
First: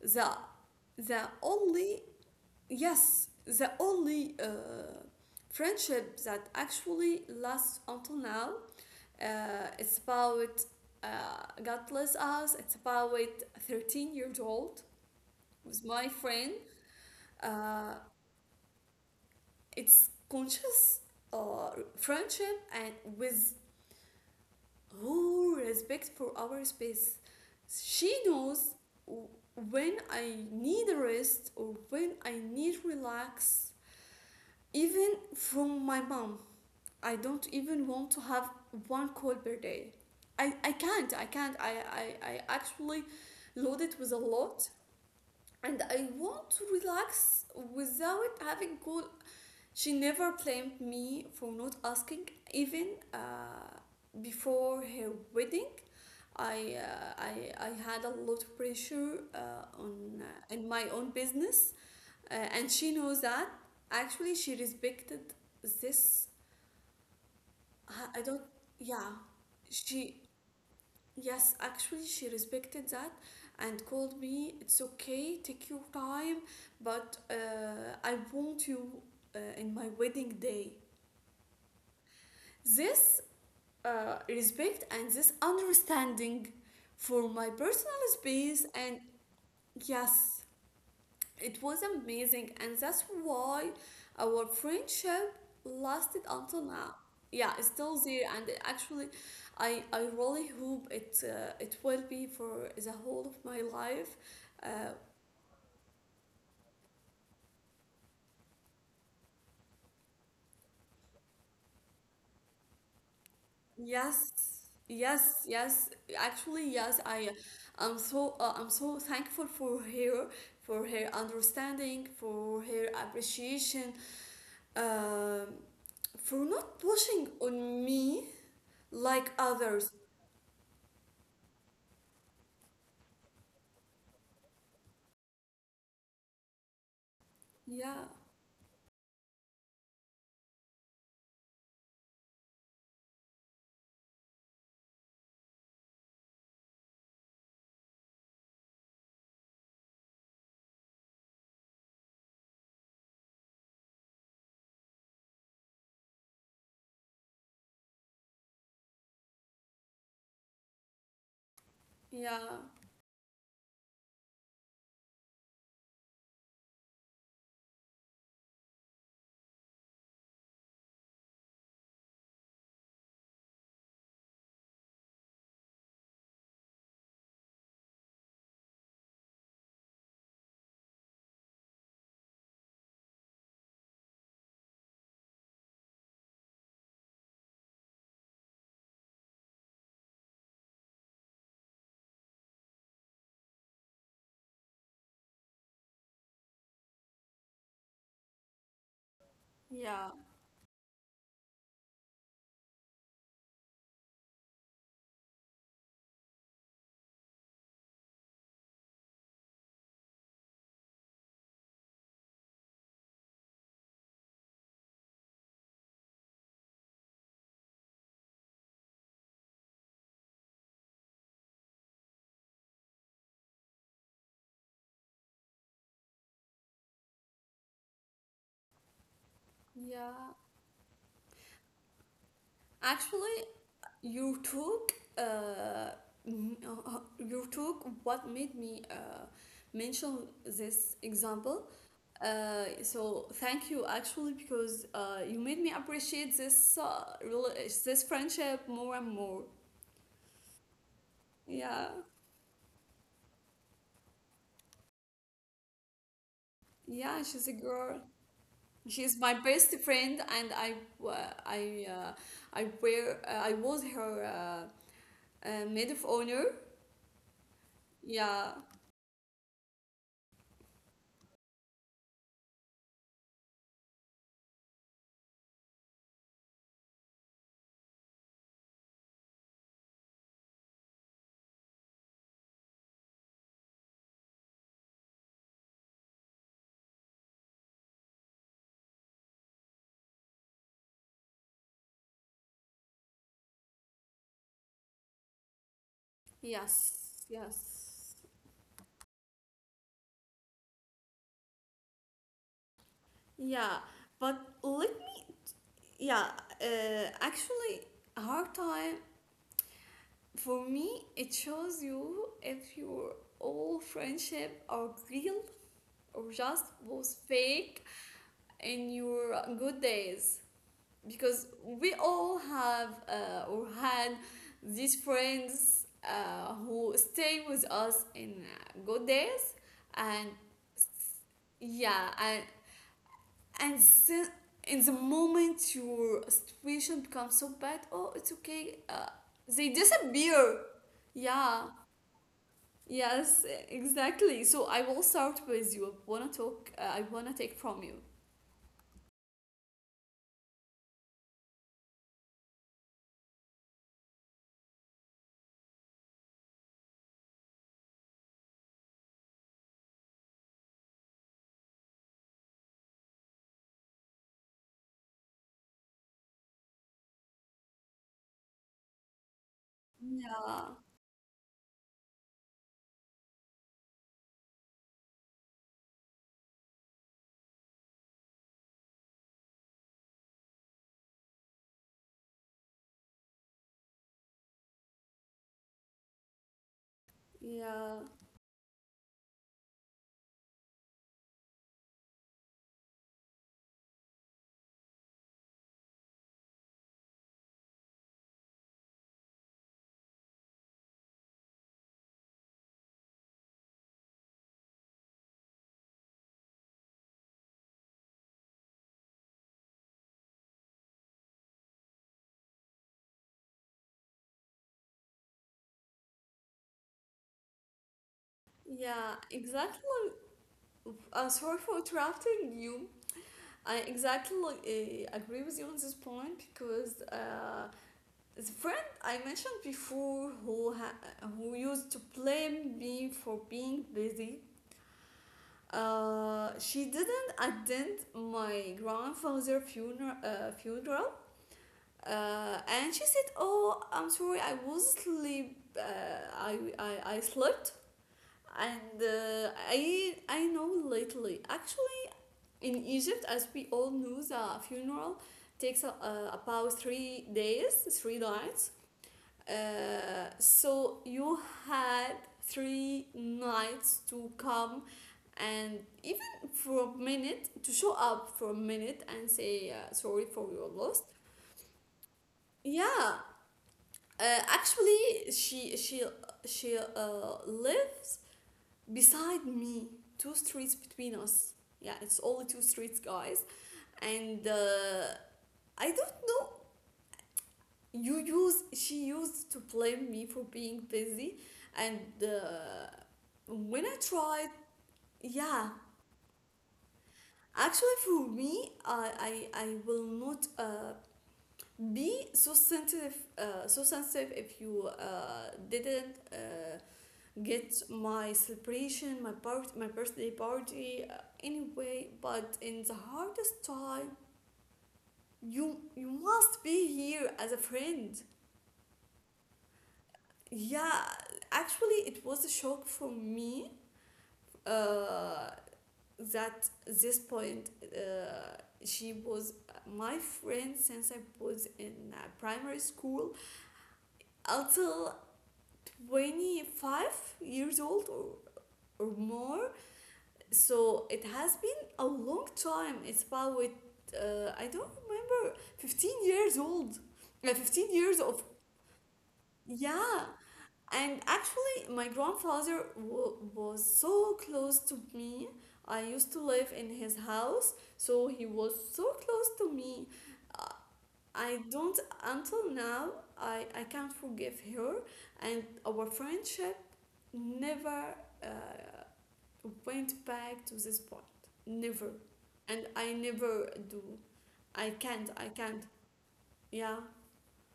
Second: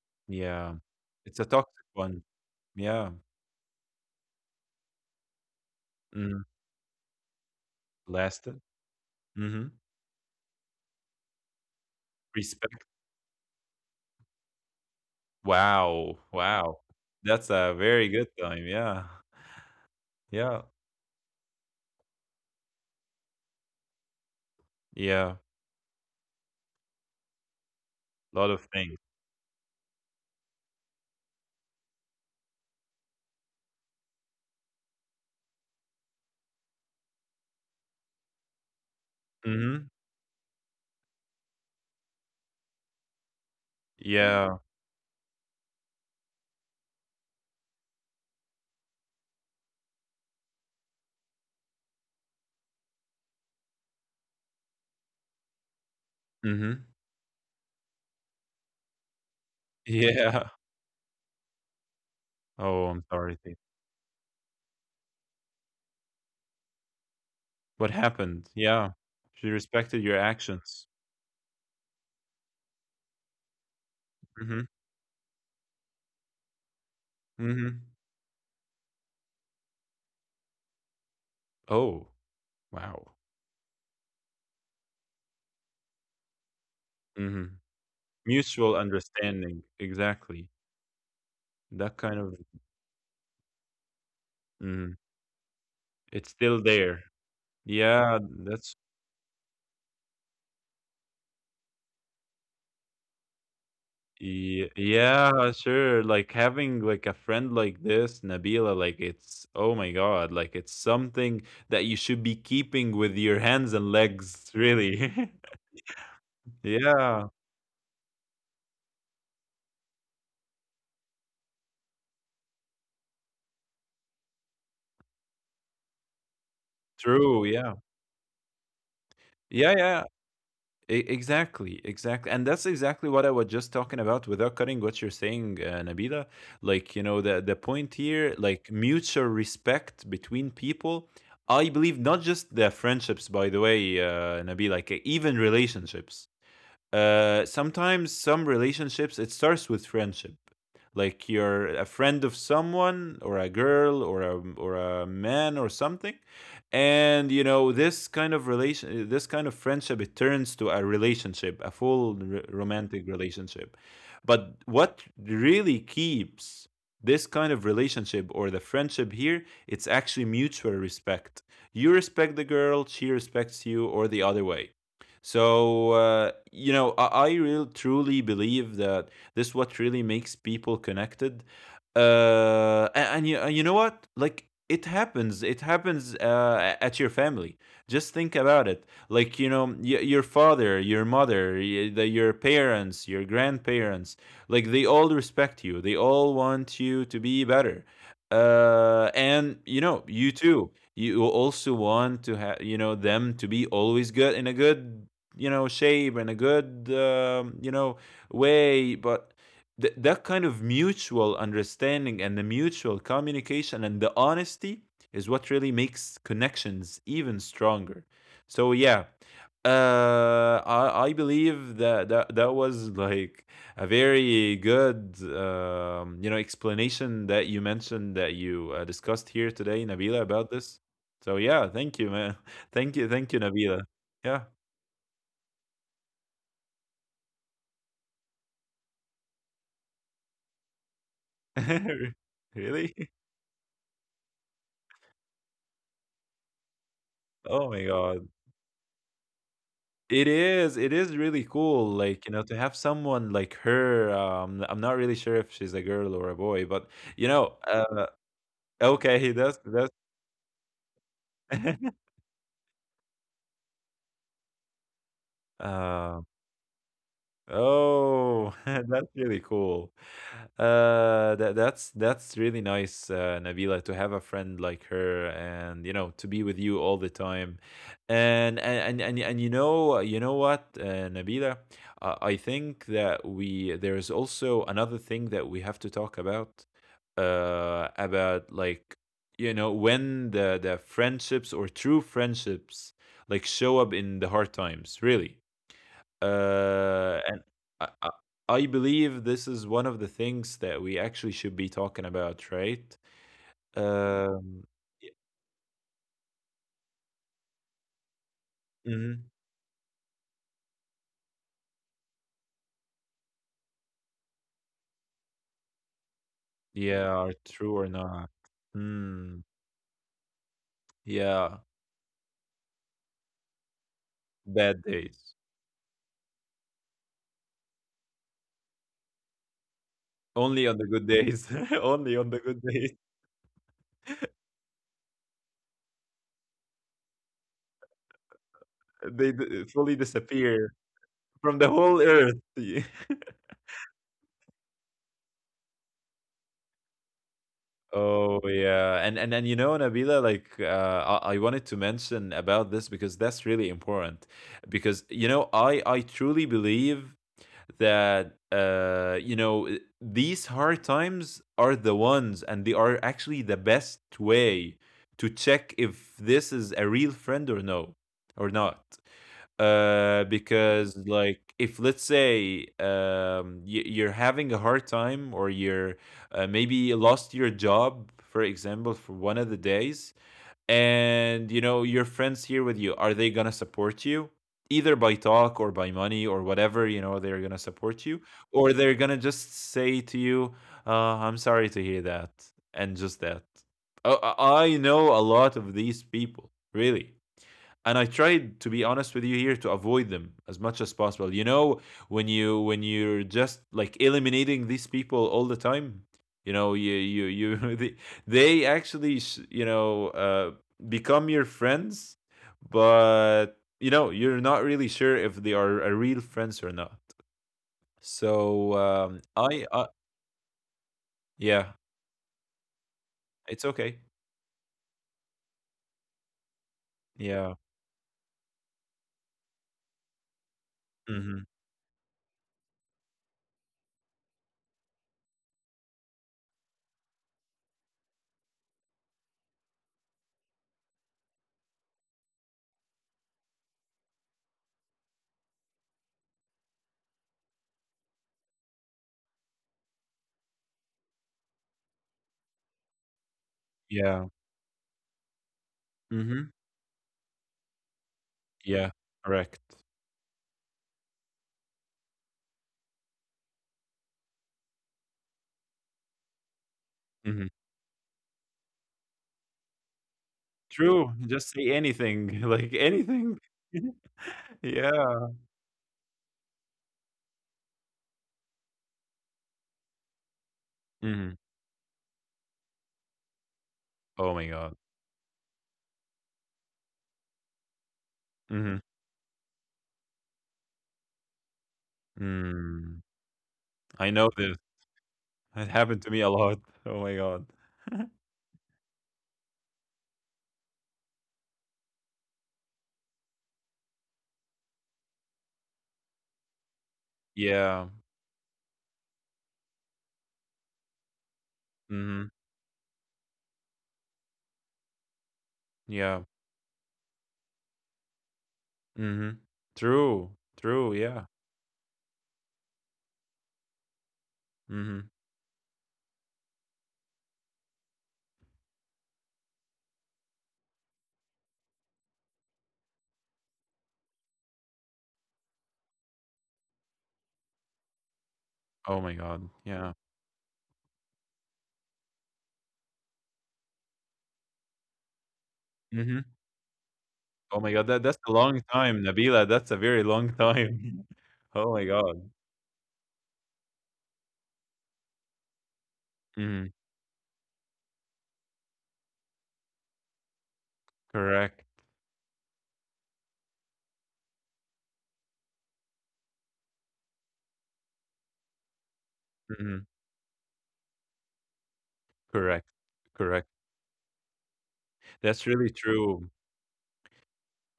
A: the
B: yeah.
A: the
B: It's a toxic
A: only,
B: one. Yeah.
A: yes, the only friendship
B: Mm,
A: that actually lasts until now.
B: lasted. Mhm.
A: It's about uh, God bless us. It's
B: Respect.
A: about 13 years old with my
B: Wow.
A: friend.
B: Wow.
A: Uh,
B: That's a very good time. Yeah.
A: it's
B: Yeah.
A: conscious uh, friendship, and with
B: Yeah.
A: whole respect for our space. She
B: A lot of
A: knows
B: things.
A: w- when I need a rest or when I need relax. Even from my mom, I don't even want to have one call per day.
B: Mhm.
A: I can't, I can't. I actually load it with a
B: Yeah.
A: lot and I want to relax without having call. She never blamed me for not asking, even uh, before her wedding.
B: Mhm.
A: I had a lot of pressure on
B: Yeah.
A: in my own business, and
B: Oh,
A: she
B: I'm
A: knows
B: sorry.
A: that. Actually, she respected this.
B: What
A: I don't.
B: happened? Yeah.
A: Yeah,
B: She respected your
A: she.
B: actions.
A: Yes, actually, she respected that, and called me.
B: Mhm.
A: It's okay. Take your time, but
B: Mhm.
A: I want you in my wedding day.
B: Oh, wow.
A: This respect and this understanding for my
B: Mhm.
A: personal space.
B: Mutual
A: And
B: understanding,
A: yes,
B: exactly.
A: it was
B: That kind of
A: amazing. And that's why our
B: mm,
A: friendship lasted
B: it's still
A: until now.
B: there.
A: Yeah, it's still
B: Yeah,
A: there. And
B: that's
A: actually, I really hope it, it will be for the whole of my life.
B: ye-
A: Uh,
B: yeah, sure. Like having like a friend like this, Nabila, like it's oh my God, like it's something that you should be keeping with your hands and
A: Yes,
B: legs, really.
A: yes, yes. Actually, yes.
B: Yeah,
A: I'm so thankful for her understanding, for her appreciation, um, for not pushing
B: true. Yeah.
A: on me like
B: Yeah,
A: others.
B: yeah. Exactly, exactly. And that's exactly what I was just talking about without cutting what you're saying, Nabila. Like, the point
A: Yeah,
B: here, like mutual respect between people. I believe not just the friendships, by the way, Nabila, like even relationships. Sometimes some relationships it starts with friendship. Like you're a friend of someone or a girl or a man or something, and this kind of relation, this kind of friendship, it turns to a relationship, a full r-
A: yeah,
B: romantic relationship. But what really keeps this kind of relationship or the friendship here, it's actually mutual respect. You respect the girl, she respects you, or the other way. So, I really truly believe that this is what really makes people connected. And you know what? Like, it happens. It happens at your family. Just think about it. Like, you know, your father, your mother, your parents, your grandparents, like, they all respect you. They all want you to be better. And
A: yeah,
B: you too you also want to have, them to be always good, in a good shape and a good way. But that kind of mutual understanding and the mutual communication and the honesty is what really makes connections even stronger. So yeah, I believe that, that was like a very good explanation that you mentioned, that you discussed here today, Nabila,
A: yeah.
B: about this. So yeah, thank you, man. Thank you. Thank you,
A: Actually,
B: Nabila.
A: you
B: Yeah.
A: took uh, you took what made me mention this example,
B: Really?
A: so thank you actually, because you made me appreciate this
B: Oh my
A: this
B: God.
A: friendship more and more.
B: It is. It is really
A: Yeah,
B: cool. Like, you know, to have someone like her. I'm not really sure if she's a girl or a boy, but
A: yeah,
B: you
A: she's a
B: know,
A: girl.
B: uh,
A: She's
B: okay,
A: my
B: that's
A: best friend, and uh, i uh, I was her maid of
B: um
A: honor. Yeah,
B: Oh, that's really cool. That that's really nice, Nabila, to have a friend like her, and to be with you all the time, and and you know, what, Nabila, I think that we there is also another thing that we have to talk about like when the friendships or true friendships like show up in the hard times, really.
A: yes,
B: And
A: yes.
B: I, I I believe this is one of the things that we actually should be talking about, right?
A: Yeah, but
B: Um,
A: let
B: y-
A: me. Yeah, actually, hard time
B: mhm.
A: for me it shows you if your old friendship are real or just
B: Yeah,
A: was
B: are true
A: fake
B: or not?
A: in
B: Hmm.
A: your good days. Because
B: Yeah,
A: we all have or had
B: bad
A: these
B: days.
A: friends who stay with us in good days, and
B: Only on the good days.
A: yeah,
B: Only on the
A: and
B: good days.
A: and then in the moment your situation becomes so bad, oh it's okay,
B: They
A: they
B: fully
A: disappear,
B: disappear from the
A: yeah.
B: whole earth.
A: Yes, exactly, so I will start with you. I want to talk, I want to take from you.
B: Oh yeah, and you know, Nabila, like I wanted to mention about this because that's really important. Because I truly believe that these hard times are the ones, and they are actually the best way to check if this is a real friend or no, or not.
A: Yeah,
B: Because like if let's say you're having a hard time or you're maybe lost your job, for example, for one of the days, and you know your friends here with you, are they going to support you either by talk or by money or whatever, they're going to
A: yeah,
B: support you, or they're going to just say to you, I'm sorry to hear that, and just that. Oh, I know a lot of these people really, and I tried to be honest with you here to avoid them as much as possible. When you're just like eliminating these people all the time, you they actually you know uh become your friends, but you're not really sure if they are a real friends or not. So,
A: yeah,
B: I
A: exactly. Sorry
B: yeah,
A: for interrupting you.
B: it's
A: I
B: okay.
A: exactly agree with you on this point because
B: Yeah.
A: the friend I mentioned before
B: Hmm.
A: who used to blame me for being busy. She didn't attend my grandfather funeral. Funeral. And she said, "Oh, I'm sorry, I was sleep. Uh, I, I slept, and I know lately. Actually, in Egypt, as we all
B: Yeah.
A: know, the funeral takes
B: Hmm.
A: about 3 days, three nights.
B: Yeah, correct.
A: So you had three nights to come, and even for a
B: Hmm.
A: minute, to show up for a minute and say sorry for your loss.
B: True, just say anything, like
A: Yeah.
B: anything.
A: uh,
B: Yeah.
A: actually she she lives beside me, two streets between
B: Mhm.
A: us. Yeah, it's only two streets, guys.
B: Oh my
A: And
B: God.
A: I don't know, you use
B: Mhm.
A: she used to blame me for being busy, and
B: Mm.
A: when I
B: I know
A: tried.
B: this. It
A: Yeah,
B: happened to me a lot. Oh my God.
A: actually for me, I will not be so sensitive, so sensitive if you didn't get
B: Yeah.
A: my celebration, my part, my birthday party, anyway.
B: Mhm.
A: But in the hardest time, you
B: Yeah.
A: must be here as a friend.
B: Mhm. True. True,
A: Yeah,
B: yeah.
A: actually, it was a shock for me,
B: Mhm.
A: uh, that this point, uh, she was my friend since I was in primary school until 25 years old
B: Oh my
A: or
B: God.
A: more.
B: Yeah.
A: So it has been a long time. It's about, I don't remember,
B: Mhm.
A: 15 years old.
B: Oh my God.
A: 15
B: That's
A: years
B: a
A: of,
B: long time, Nabila. That's a very
A: yeah.
B: long time.
A: And
B: Oh
A: actually,
B: my
A: my
B: God.
A: grandfather was so close to me. I used to
B: Mhm.
A: live in his house, so he was so close to me.
B: Correct.
A: I don't, until now, I can't forgive her. And our friendship never uh,
B: Mhm.
A: went back to this point. Never.
B: Correct.
A: And I
B: Correct.
A: never do. I can't,
B: That's
A: I
B: really
A: can't.
B: true.
A: Yeah,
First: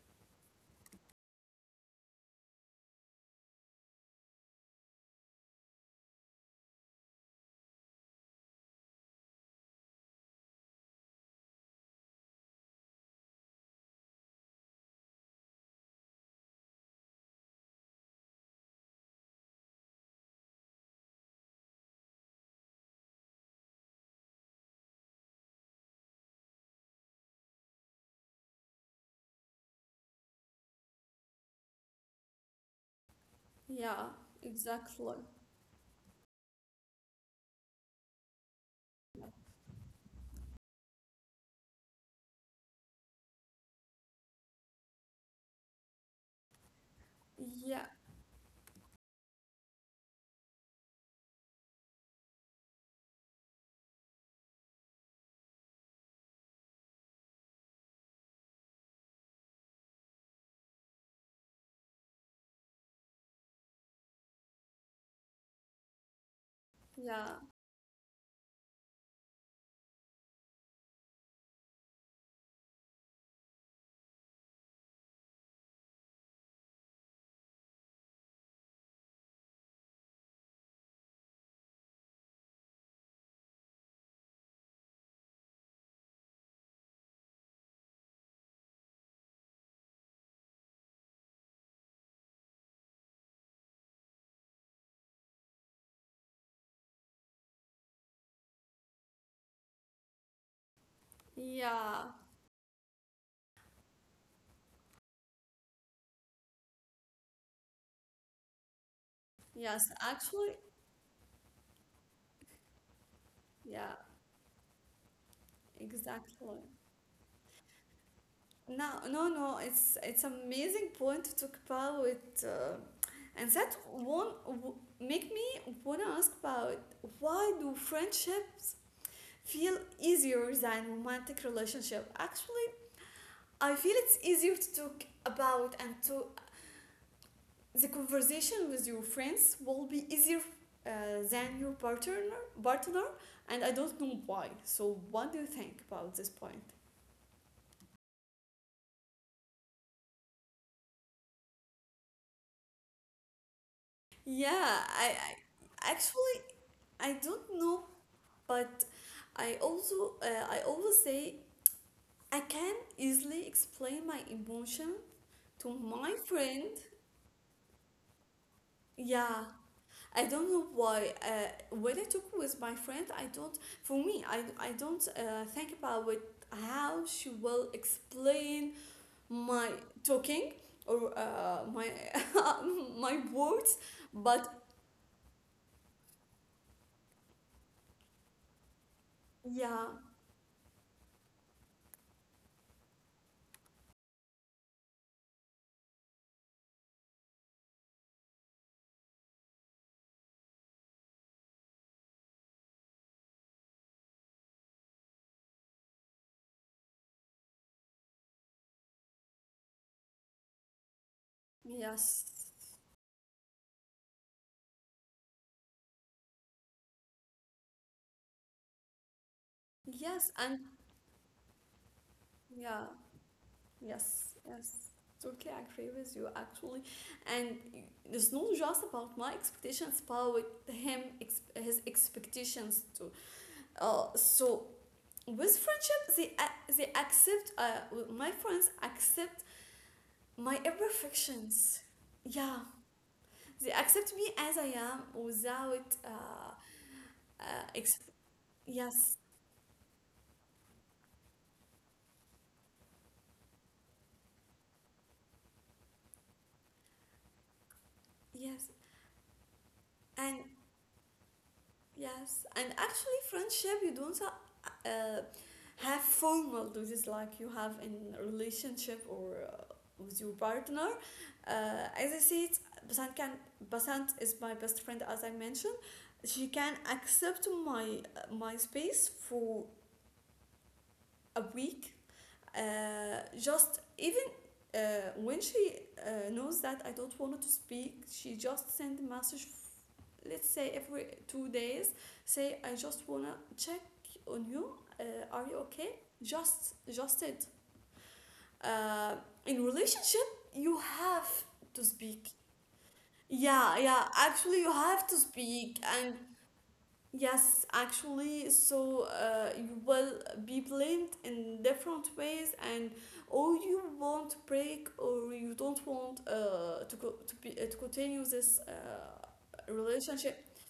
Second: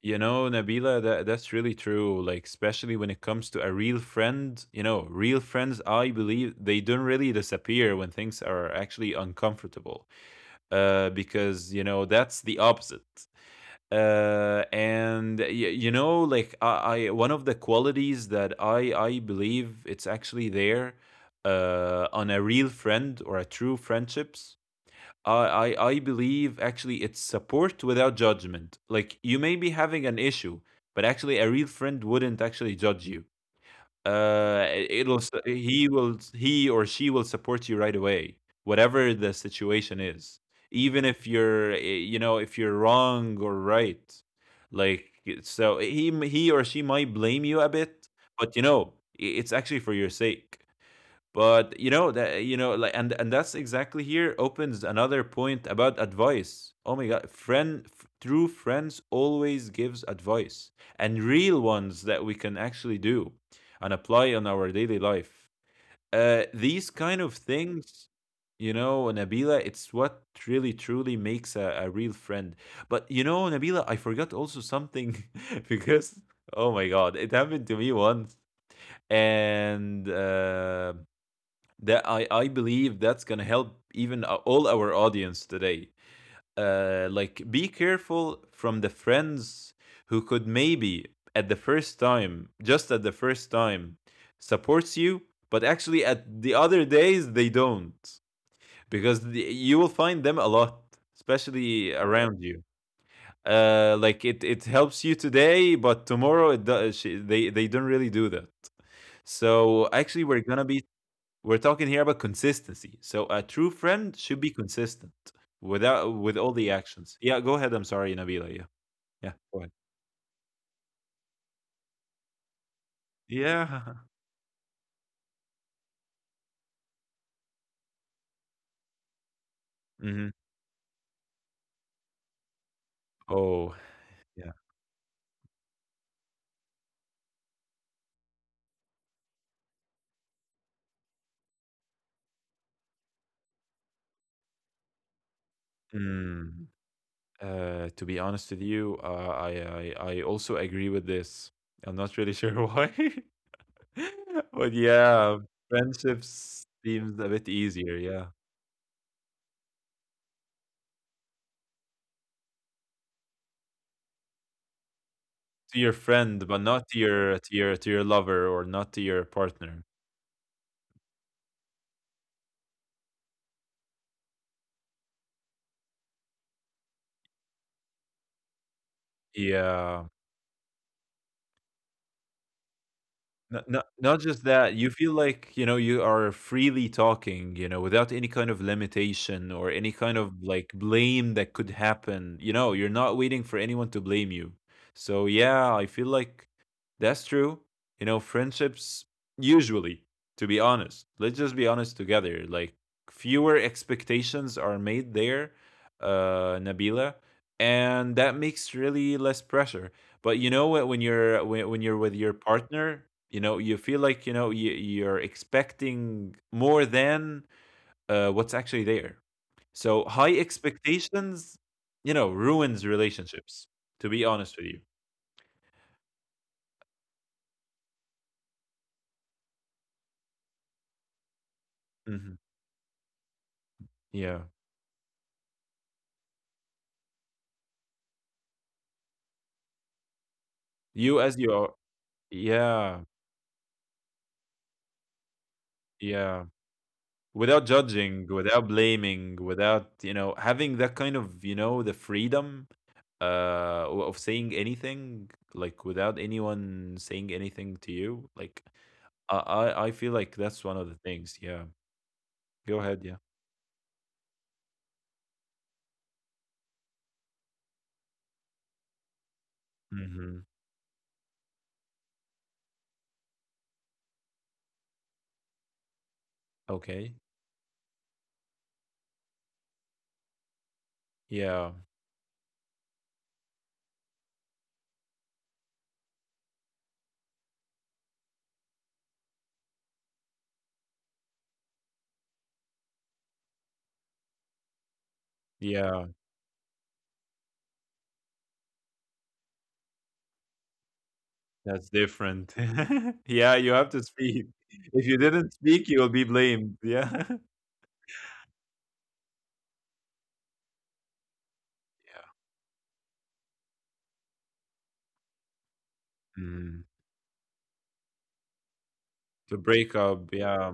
B: You know, Nabila, that's really true. Like, especially when it comes to a real friend, you know, real friends, I believe they don't really disappear when things are actually uncomfortable. Because that's the opposite. And y- you know, like I, One of the qualities that I believe it's actually there, on a real friend or a true friendships I believe actually it's support without judgment. Like you may be having an issue, but actually a real friend wouldn't actually judge you.
A: yeah,
B: I-
A: exactly.
B: it'll s- he will he or she will support you right away, whatever the situation is. Even if you're you know if you're wrong or right, like so he or she might blame you a
A: Yeah,
B: bit, but you know it's actually for your sake. But you know that you know like and that's exactly here opens another point about advice. Oh my god, true friends always gives advice and real ones that we can actually do and apply on our daily life. These kind of
A: yeah,
B: things you know, Nabila, it's what really truly makes a real friend. But you know, Nabila, I forgot also something because oh my god, it happened to me once. And that I believe that's gonna help even all our audience today. Like be careful from the friends who could maybe at the first time, just at the first time, supports you, but actually at the other days they don't because you will find them a lot, especially yeah,
A: yeah.
B: around you. Like it helps you today, but tomorrow it does, they don't really do that. So
A: Yes,
B: actually, we're
A: actually.
B: gonna be — we're talking here about consistency. So a true
A: Yeah,
B: friend should be consistent without with all
A: exactly.
B: the actions. Yeah, go ahead. I'm sorry, Nabila. Yeah,
A: No, no,
B: yeah, go
A: no.
B: ahead.
A: It's amazing point to talk about, uh, and
B: Yeah.
A: make me wanna ask about, why do friendships feel
B: Hmm.
A: easier than romantic relationship? Actually, I
B: Oh,
A: feel it's
B: yeah.
A: easier to talk about, and to, the conversation with your friends will be easier, uh, than your partner, partner, and I don't know why. So, what do you think about this
B: Mm.
A: point?
B: To be honest with you, I also agree with this. I'm not really sure why, but
A: Yeah, I,
B: yeah,
A: I actually,
B: friendships
A: I
B: seems a bit
A: don't know,
B: easier. Yeah,
A: but I also I always say I can easily explain my emotion to
B: to your
A: my
B: friend, but
A: friend.
B: not to your lover or not to your
A: Yeah,
B: partner.
A: I don't know why. When I talk with my friend, I don't. For me, I don't think about what, how she will explain my
B: Yeah.
A: talking or my my
B: Not
A: words.
B: not not
A: But
B: just that, you feel like, you know, you are freely talking, you know, without any kind of limitation or
A: yeah,
B: any kind of, like, blame that could happen, you know, you're not waiting for anyone to blame you. So, yeah, I feel like that's true. You know, friendships usually, to be honest, let's just be honest together, like, fewer expectations are made there, Nabila, and that makes really less pressure. But you know what? When you're with
A: yes.
B: your partner, you know you feel like you know you're expecting more than what's actually there. So
A: Yes,
B: high
A: and
B: expectations, you know,
A: yeah,
B: ruins relationships. To be
A: yes,
B: honest with
A: yes.
B: you.
A: Totally agree with you actually. And it's not just about my expectations, but with him, his
B: Hmm.
A: expectations too. Uh,
B: Yeah.
A: so with friendship, they accept. My friends accept my
B: You as you are.
A: imperfections. Yeah,
B: Yeah.
A: they accept me as I am without
B: Yeah.
A: uh
B: Without
A: ex-
B: judging, without
A: yes,
B: blaming, without you know having that kind of you know the freedom of saying anything like without anyone saying anything to you like
A: yes,
B: I feel like
A: and
B: that's one of the things yeah,
A: yes,
B: go
A: and
B: ahead yeah.
A: actually, friendship you don't have formal duties like you have in a relationship, or with your
B: Hmm.
A: partner. As I said, Basant can, Basant is my best friend, as I mentioned. She can
B: Okay,
A: accept my my space for a
B: yeah,
A: week. Just even uh, when she knows that I don't want to speak, she just send message, let's say every 2 days, say I just wanna check on you, uh, are you okay,
B: yeah,
A: just it. Uh, in relationship you have to
B: that's
A: speak.
B: different. Yeah, you
A: Yeah,
B: have to
A: yeah,
B: speak.
A: actually you
B: If
A: have
B: you
A: to
B: didn't
A: speak,
B: speak you'll
A: and
B: be blamed, yeah.
A: yes, actually, so you will be blamed in different
B: Yeah.
A: ways, and or you won't break, or you don't want
B: Mm.
A: to go to be to continue this
B: To break up,
A: relationship.
B: yeah.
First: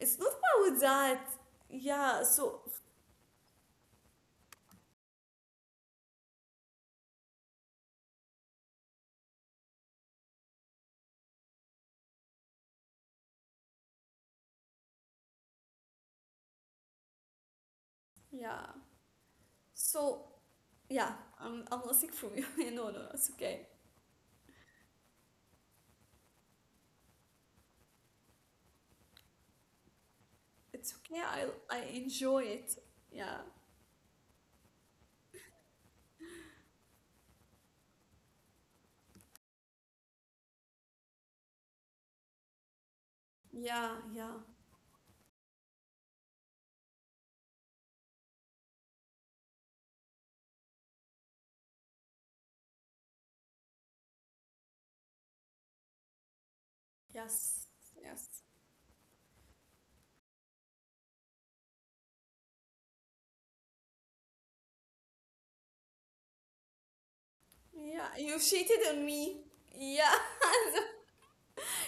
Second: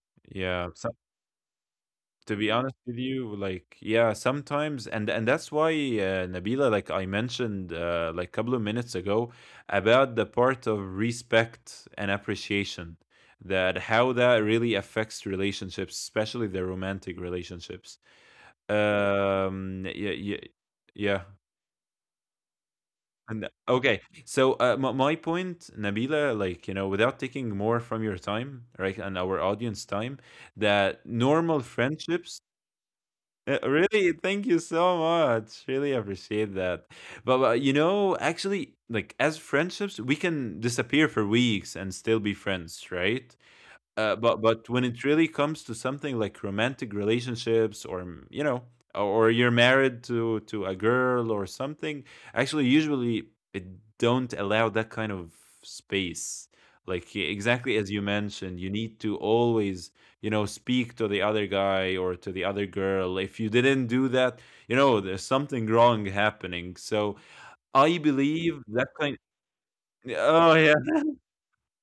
A: It's not
B: Yeah.
A: about that. Yeah,
B: To be
A: so
B: honest with you, like yeah, sometimes and that's why Nabila, like I mentioned like a couple of minutes ago, about the part of respect and appreciation that how that really affects relationships, especially the romantic relationships.
A: yeah.
B: Yeah,
A: So
B: yeah,
A: yeah,
B: yeah.
A: I'm not sick from you. No, no, it's
B: And
A: okay.
B: okay, so my point, Nabila, like you know, without taking more from your time, right, and our audience time,
A: It's
B: that
A: okay.
B: normal
A: I
B: friendships —
A: enjoy it. Yeah.
B: uh, really, thank you so much. Really appreciate that. But you know, actually, like as friendships, we can disappear for weeks and still be friends, right?
A: Yeah, yeah.
B: But when it really comes to something like romantic relationships or mm, you know or you're married to a girl or something, actually usually it don't allow that kind of space. Like
A: Yes.
B: exactly as you
A: Yes.
B: mentioned, you need to always you know speak to the other guy or to the other girl. If you didn't do that, you know there's something wrong happening. So I
A: Yeah, you
B: believe
A: cheated
B: that
A: on
B: kind.
A: me. Yeah.
B: Oh yeah,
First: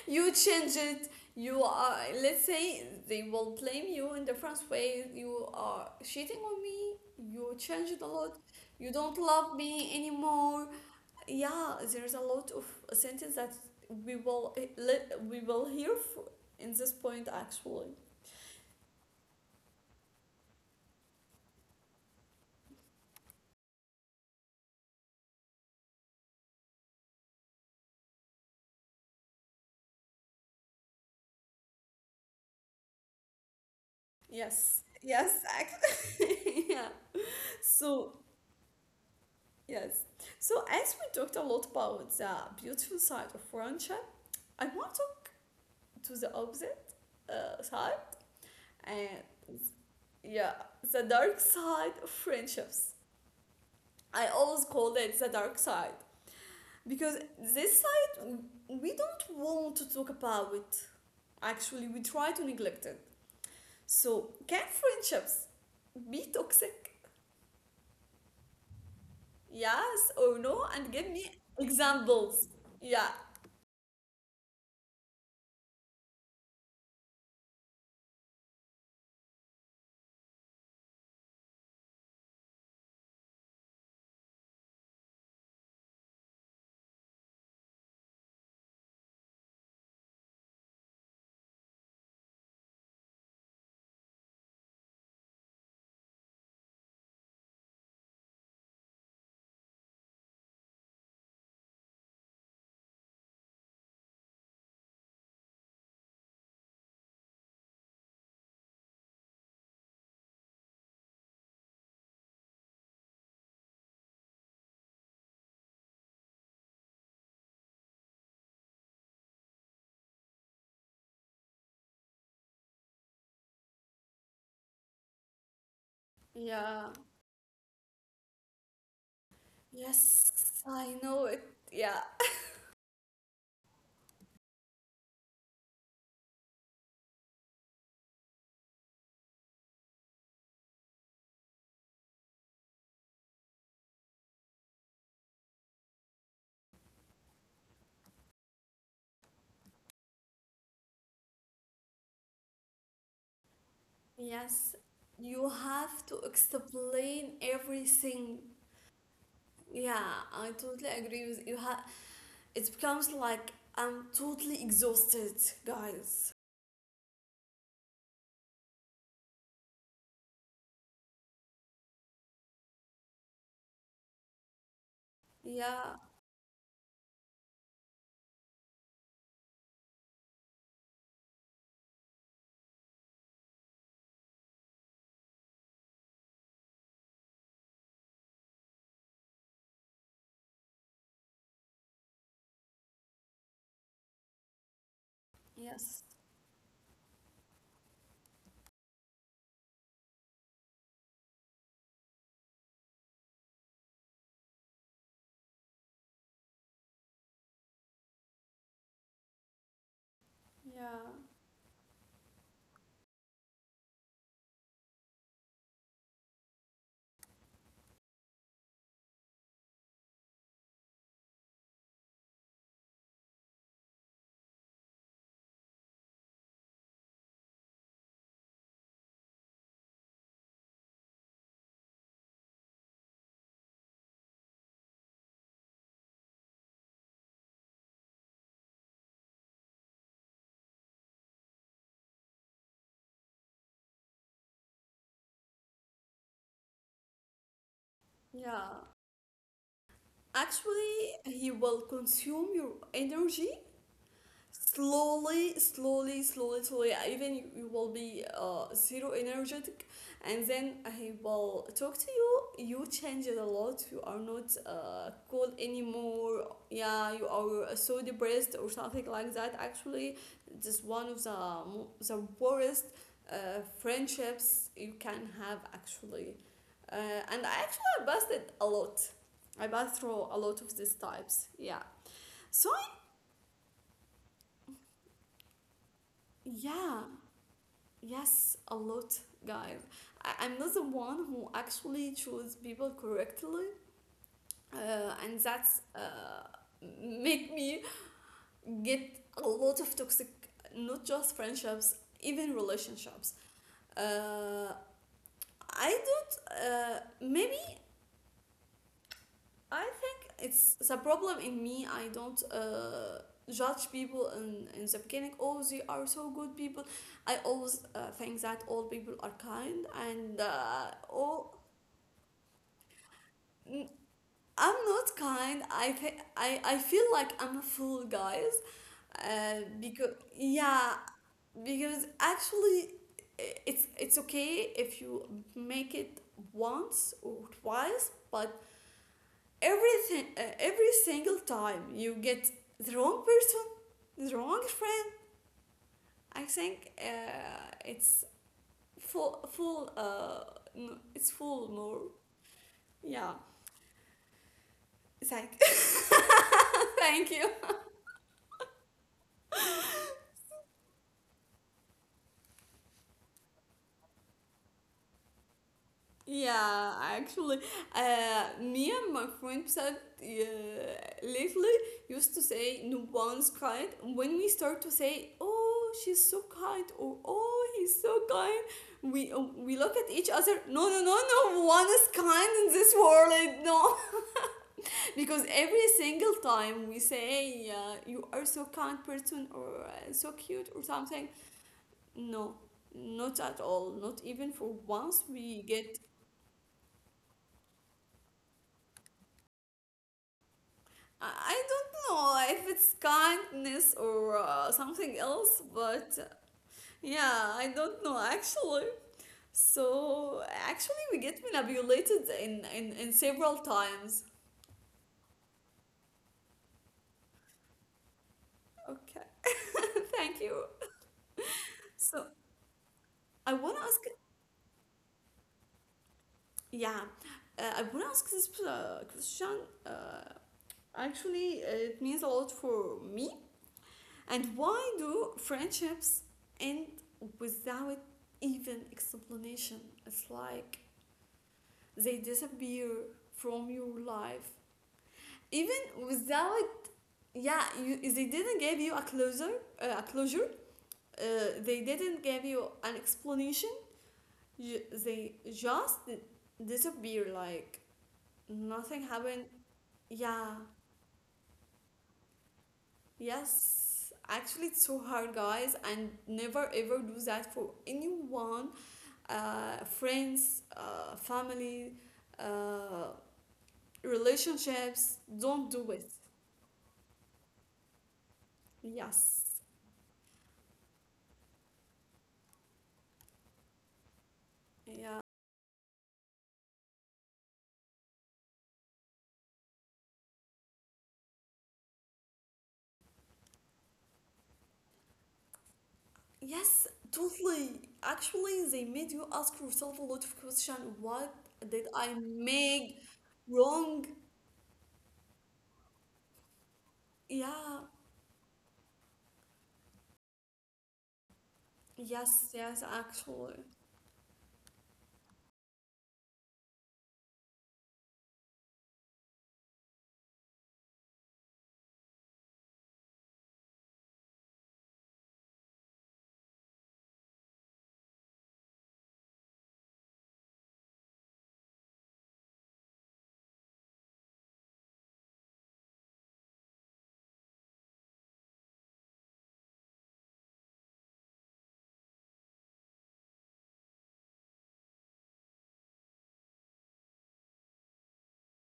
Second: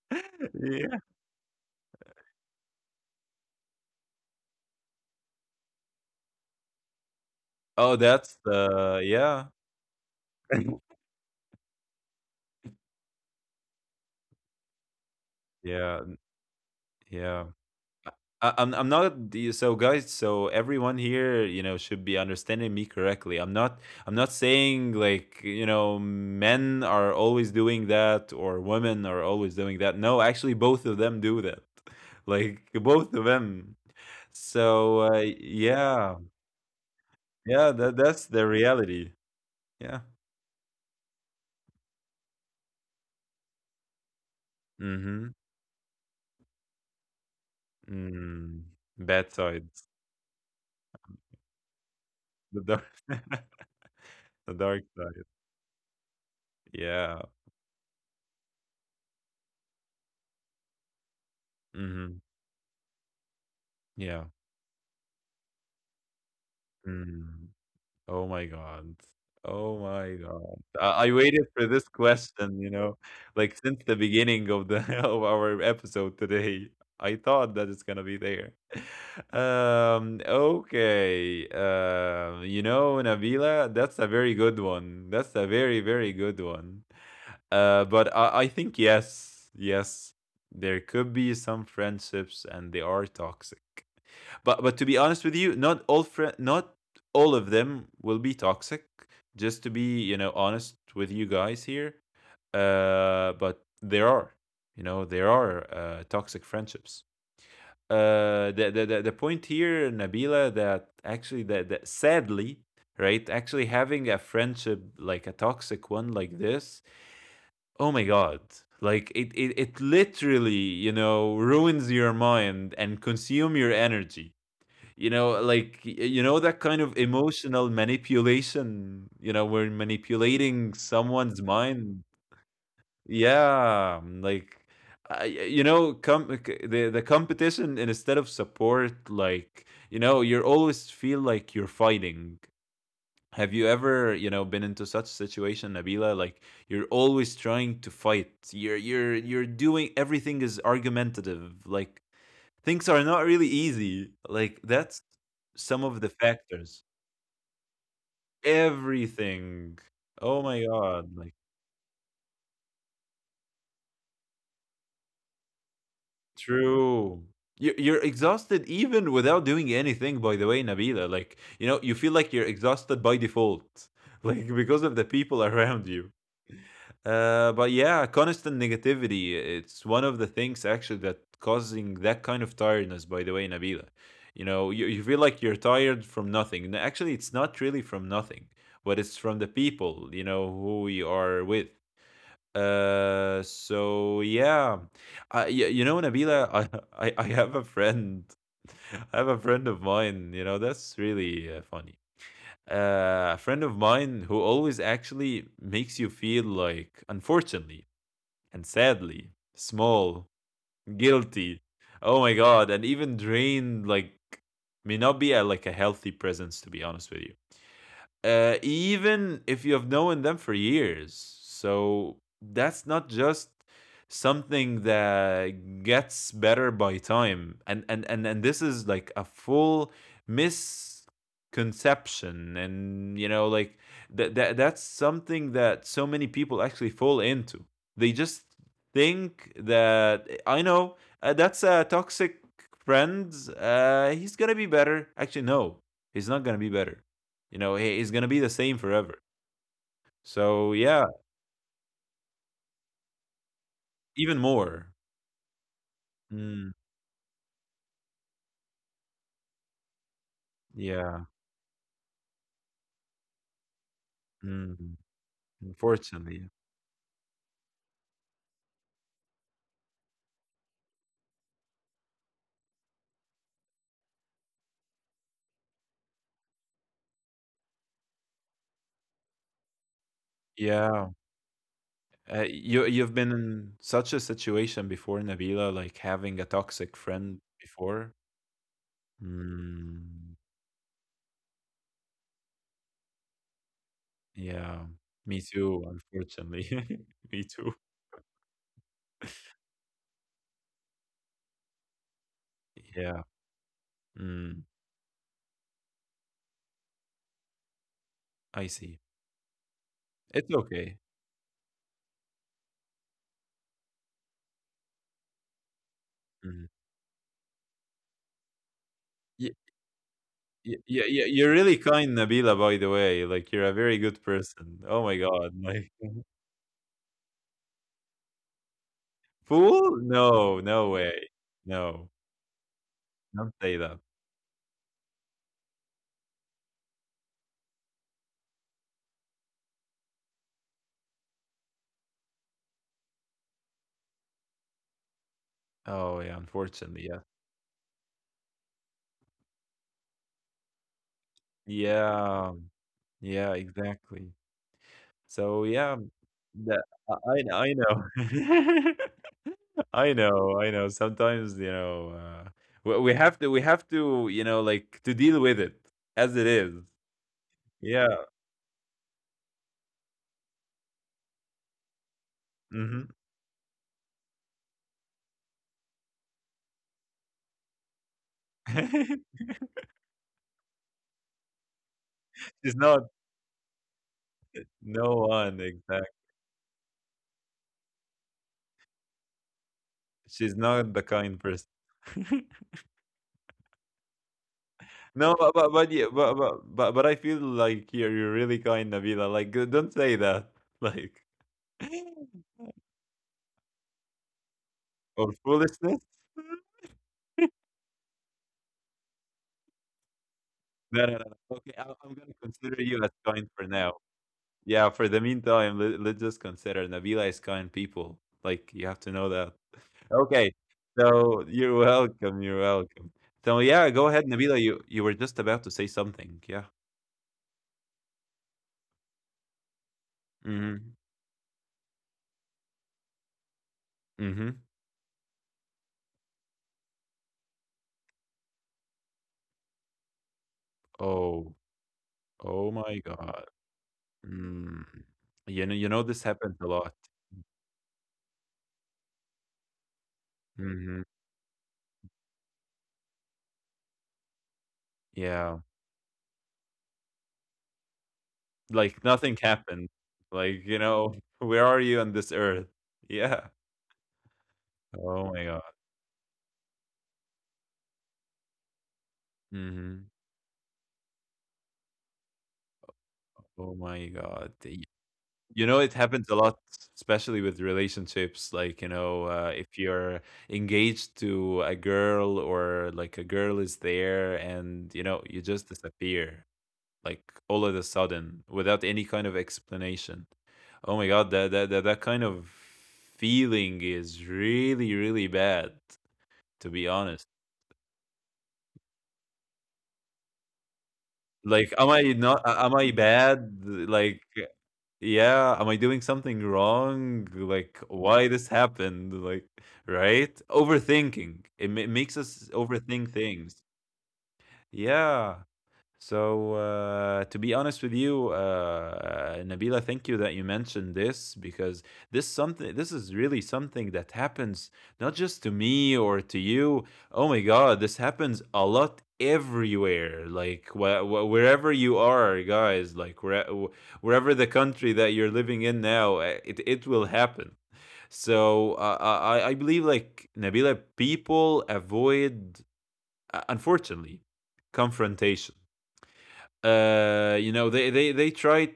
A: You change
B: yeah.
A: it, you are, let's say they will blame you in the different way. You are cheating on me, you
B: Oh,
A: changed a lot,
B: that's
A: you
B: the
A: don't
B: yeah.
A: love me anymore. Yeah, there's a lot of sentence that we will hear
B: Yeah.
A: f- in this point,
B: Yeah.
A: actually.
B: I'm not the — so guys, so everyone here, you know, should be understanding me correctly. I'm not saying like, you know, men are always doing that or women are always doing that. No, actually both of them do that. Like both of them.
A: Yes,
B: So
A: yes,
B: yeah.
A: actually. Yeah,
B: Yeah,
A: so
B: that's the reality.
A: yes.
B: Yeah.
A: So as we talked a lot about the beautiful side of friendship, I want to talk
B: Mhm.
A: to the opposite side.
B: Mm.
A: And
B: Bad sides.
A: yeah, the dark side of
B: The dark
A: friendships. I
B: the
A: always
B: dark
A: call it
B: side.
A: the dark side because
B: Yeah.
A: this side we don't want to talk about it. Actually, we
B: Mhm.
A: try to neglect it.
B: Yeah.
A: So, can friendships be toxic?
B: Mm. Oh my god. Oh
A: Yes
B: my
A: or
B: god.
A: no? And give
B: I
A: me
B: waited for this
A: examples.
B: question, you know,
A: Yeah.
B: like since the beginning of the of our episode today. I thought that it's gonna be there. Okay. You know, Nabila, that's a very good one. That's a very, very good one. But I think yes, yes, there could be some friendships and they are toxic. But to be honest with you, not all of them will be toxic. Just to be you know honest with you guys here, but there are you know there are toxic friendships. The point here, Nabila, that actually that sadly, right, actually having a friendship like a toxic one like this, oh my god, like it literally you know ruins your mind and consume your energy you know, like you know that kind
A: Yeah.
B: of emotional manipulation, you know, we're
A: Yes,
B: manipulating
A: I know it.
B: someone's
A: Yeah.
B: mind. Yeah, like I, you know, com- the competition and instead of support, like you know, you always feel like you're fighting. Have you ever, you know, been into such situation, Nabila? Like you're always trying to fight. You're doing everything is argumentative. Like things are not really easy. Like,
A: Yes,
B: that's
A: you
B: some
A: have
B: of
A: to
B: the factors.
A: explain everything.
B: Everything.
A: Yeah, I
B: Oh my
A: totally
B: god.
A: agree with
B: Like
A: you. Ha- It becomes like I'm totally exhausted, guys.
B: true. You you're exhausted even without doing anything, by the way, Nabila. Like, you know, you feel like you're exhausted by default. Like because of the people
A: Yeah,
B: around you. But yeah, constant negativity. It's one of the things actually that causing that kind of tiredness, by the way, Nabila. You know, you feel like you're tired from nothing. Actually, it's not really from nothing, but it's from the people, you know, who you are with. So yeah, you know,
A: yes,
B: Nabila, I have a friend, I have a friend of mine, you know, that's really funny. A friend of mine who always actually makes you feel like, unfortunately and sadly, small,
A: yeah,
B: guilty. Oh my God, and even drained, like, may not be like a healthy presence, to be honest with you even if you have known them for years. So that's not just something that gets better by time. And this is like a full misconception, and you know, like that's something that so many people actually fall into. They just think that I know that's a toxic friend. He's gonna be better. Actually, no, he's not gonna be better, you know, he's gonna be the
A: yeah.
B: same forever. So
A: Actually,
B: yeah,
A: he will consume your energy,
B: even more.
A: slowly slowly slowly
B: Mm,
A: slowly, even you, you will be zero energetic, and then he
B: yeah.
A: will talk to you, you changed a lot, you are not
B: Mm,
A: cool anymore,
B: unfortunately.
A: yeah, you are so depressed, or something like that. Actually, this is one of the worst uh, friendships you can have, actually, uh, and I actually busted a lot. I passed through a lot of these
B: Yeah.
A: types, yeah. So
B: You you've been in such a situation before, Nabila, like having a toxic
A: yeah.
B: friend before?
A: Yes, a lot, guys.
B: Mm,
A: I'm not the one who actually choose people correctly,
B: yeah.
A: and
B: Me
A: that's
B: too, unfortunately. Me
A: make
B: too.
A: me get a lot of toxic, not just friendships, even
B: Yeah.
A: relationships.
B: Mm,
A: Uh, I don't. Maybe
B: I see.
A: I think
B: It's
A: it's the
B: okay.
A: problem in me. I don't judge people in the beginning. Oh, they are so good
B: Mm.
A: people. I always think that all people are
B: Yeah,
A: kind, and
B: yeah, yeah,
A: all,
B: you're really kind, Nabila, by the way. Like, you're a very good
A: I'm
B: person. Oh
A: not
B: my God.
A: kind.
B: Like,
A: I feel like I'm a fool, guys. Uh,
B: fool?
A: because
B: No,
A: yeah,
B: no way.
A: because
B: No,
A: actually,
B: don't say that.
A: it's okay if you make it once or twice, but everything, every single time you get the wrong person, the wrong friend.
B: Oh,
A: I
B: yeah,
A: think
B: unfortunately, yeah.
A: it's full, no, it's full more.
B: Yeah,
A: Yeah,
B: yeah, exactly.
A: thank
B: So, yeah, that
A: thank you.
B: I I know. I know, I know. Sometimes, you know, we have to, you know, like to deal with it as it is.
A: Yeah, actually,
B: Yeah.
A: me and my friend said, lately used to say,
B: Mhm.
A: no one's kind. When we start to say, "Oh, she's so kind," or "Oh, he's so kind," we uh, we look at each other. No, no, no, no. One is kind
B: She's
A: in this
B: not,
A: world. No,
B: no
A: because
B: one,
A: every
B: exactly.
A: single time we say, "You are so kind person," or "So
B: She's
A: cute,"
B: not
A: or
B: the
A: something,
B: kind person.
A: no, not at all. Not even for
B: No,
A: once we
B: but yeah,
A: get,
B: but I feel like you're really kind, Nabila. Like, don't say that, like,
A: I don't know if it's kindness or something
B: or
A: else,
B: foolishness.
A: but yeah, I don't know actually. So actually,
B: No,
A: we
B: no, no. no.
A: get
B: Okay, I, I'm
A: manipulated
B: gonna consider you
A: in
B: as kind
A: several
B: for now.
A: times.
B: Yeah, for the meantime, let's just consider Nabila is kind people. Like, you have
A: Okay,
B: to know that.
A: thank you.
B: Okay, so you're
A: So
B: welcome. You're welcome.
A: I wanna
B: So
A: ask,
B: yeah, go ahead, Nabila. You were just about to say something. Yeah.
A: yeah, I wanna ask this question. Uh,
B: Mm-hmm.
A: Actually, it means a lot for me. And
B: Mm-hmm.
A: why do friendships end without even explanation? It's like
B: Oh,
A: they
B: oh
A: disappear
B: my God.
A: from your life
B: Mm.
A: even
B: You know, this happens
A: without,
B: a lot.
A: yeah, you, they didn't give you a closure. A closure,
B: Mhm.
A: uh, they didn't give you an explanation. They
B: Yeah.
A: just disappear like nothing
B: Like, nothing
A: happened,
B: happened.
A: yeah.
B: Like, you know, where are you on this earth? Yeah.
A: Yes, actually it's so hard,
B: Oh my god.
A: guys, and never ever do that for anyone,
B: Mhm.
A: friends, family, uh,
B: Oh my god. Y
A: relationships,
B: you
A: don't
B: know,
A: do
B: it
A: it.
B: happens a lot, especially with relationships, like, you know,
A: Yes.
B: if you're engaged to a girl or, like, a girl is there and, you
A: Yeah.
B: know, you just disappear. Like all of a sudden without any kind of explanation. Oh my god, that kind of feeling is really really bad to
A: Yes,
B: be honest.
A: totally. Actually, they made you ask yourself a lot of question. What
B: Like
A: did
B: am I
A: I
B: not a- am I
A: make
B: bad?
A: wrong?
B: Like yeah, am I doing something wrong?
A: Yeah.
B: Like why this happened? Like right? Overthinking. It makes
A: Yes,
B: us
A: yes,
B: overthink
A: actually.
B: things. Yeah. So, to be honest with you, Nabila, thank you that you mentioned this because this is really something that happens not just to me or to you. Oh my God, this happens a lot everywhere. Like wherever you are, guys, like wherever the country that you're living in now, it will happen. So I believe, like, Nabila, people avoid unfortunately confrontation, you know, they try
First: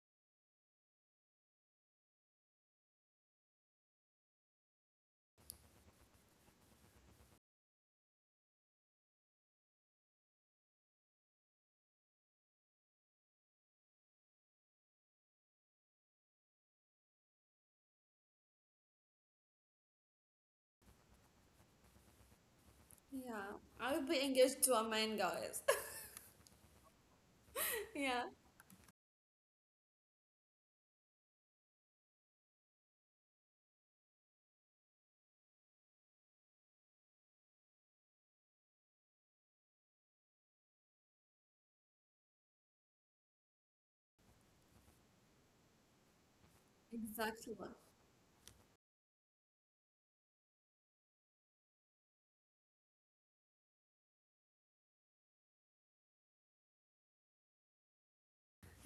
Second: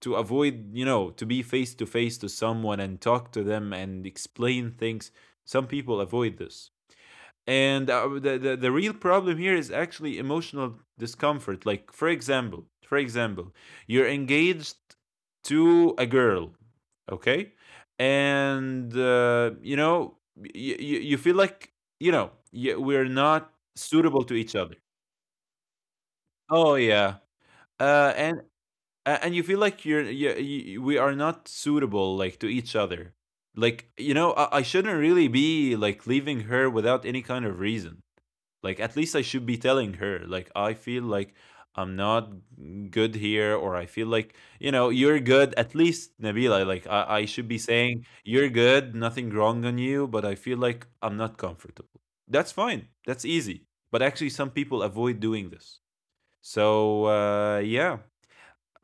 B: to avoid, you know, to be face to face to someone and talk to them and explain things. Some people avoid this. And uh, the real problem here is actually emotional discomfort. Like, for example, you're engaged to a girl, okay? And you know, you feel like, you know, we're not
A: Yeah. I would be
B: suitable to each
A: engaged to
B: other.
A: a man, guys.
B: Oh yeah, uh,
A: Yeah,
B: and you feel like we are not suitable, like, to each other. Like, you know, I shouldn't really be like leaving her without any kind of reason. Like, at least I should be telling her, like, I feel like I'm not good here, or I feel like, you know, you're good. At least, Nabila, like, I should
A: exactly.
B: be saying you're good, nothing wrong on you, but I feel like I'm not comfortable. That's fine, that's easy, but actually some people avoid doing this. So yeah,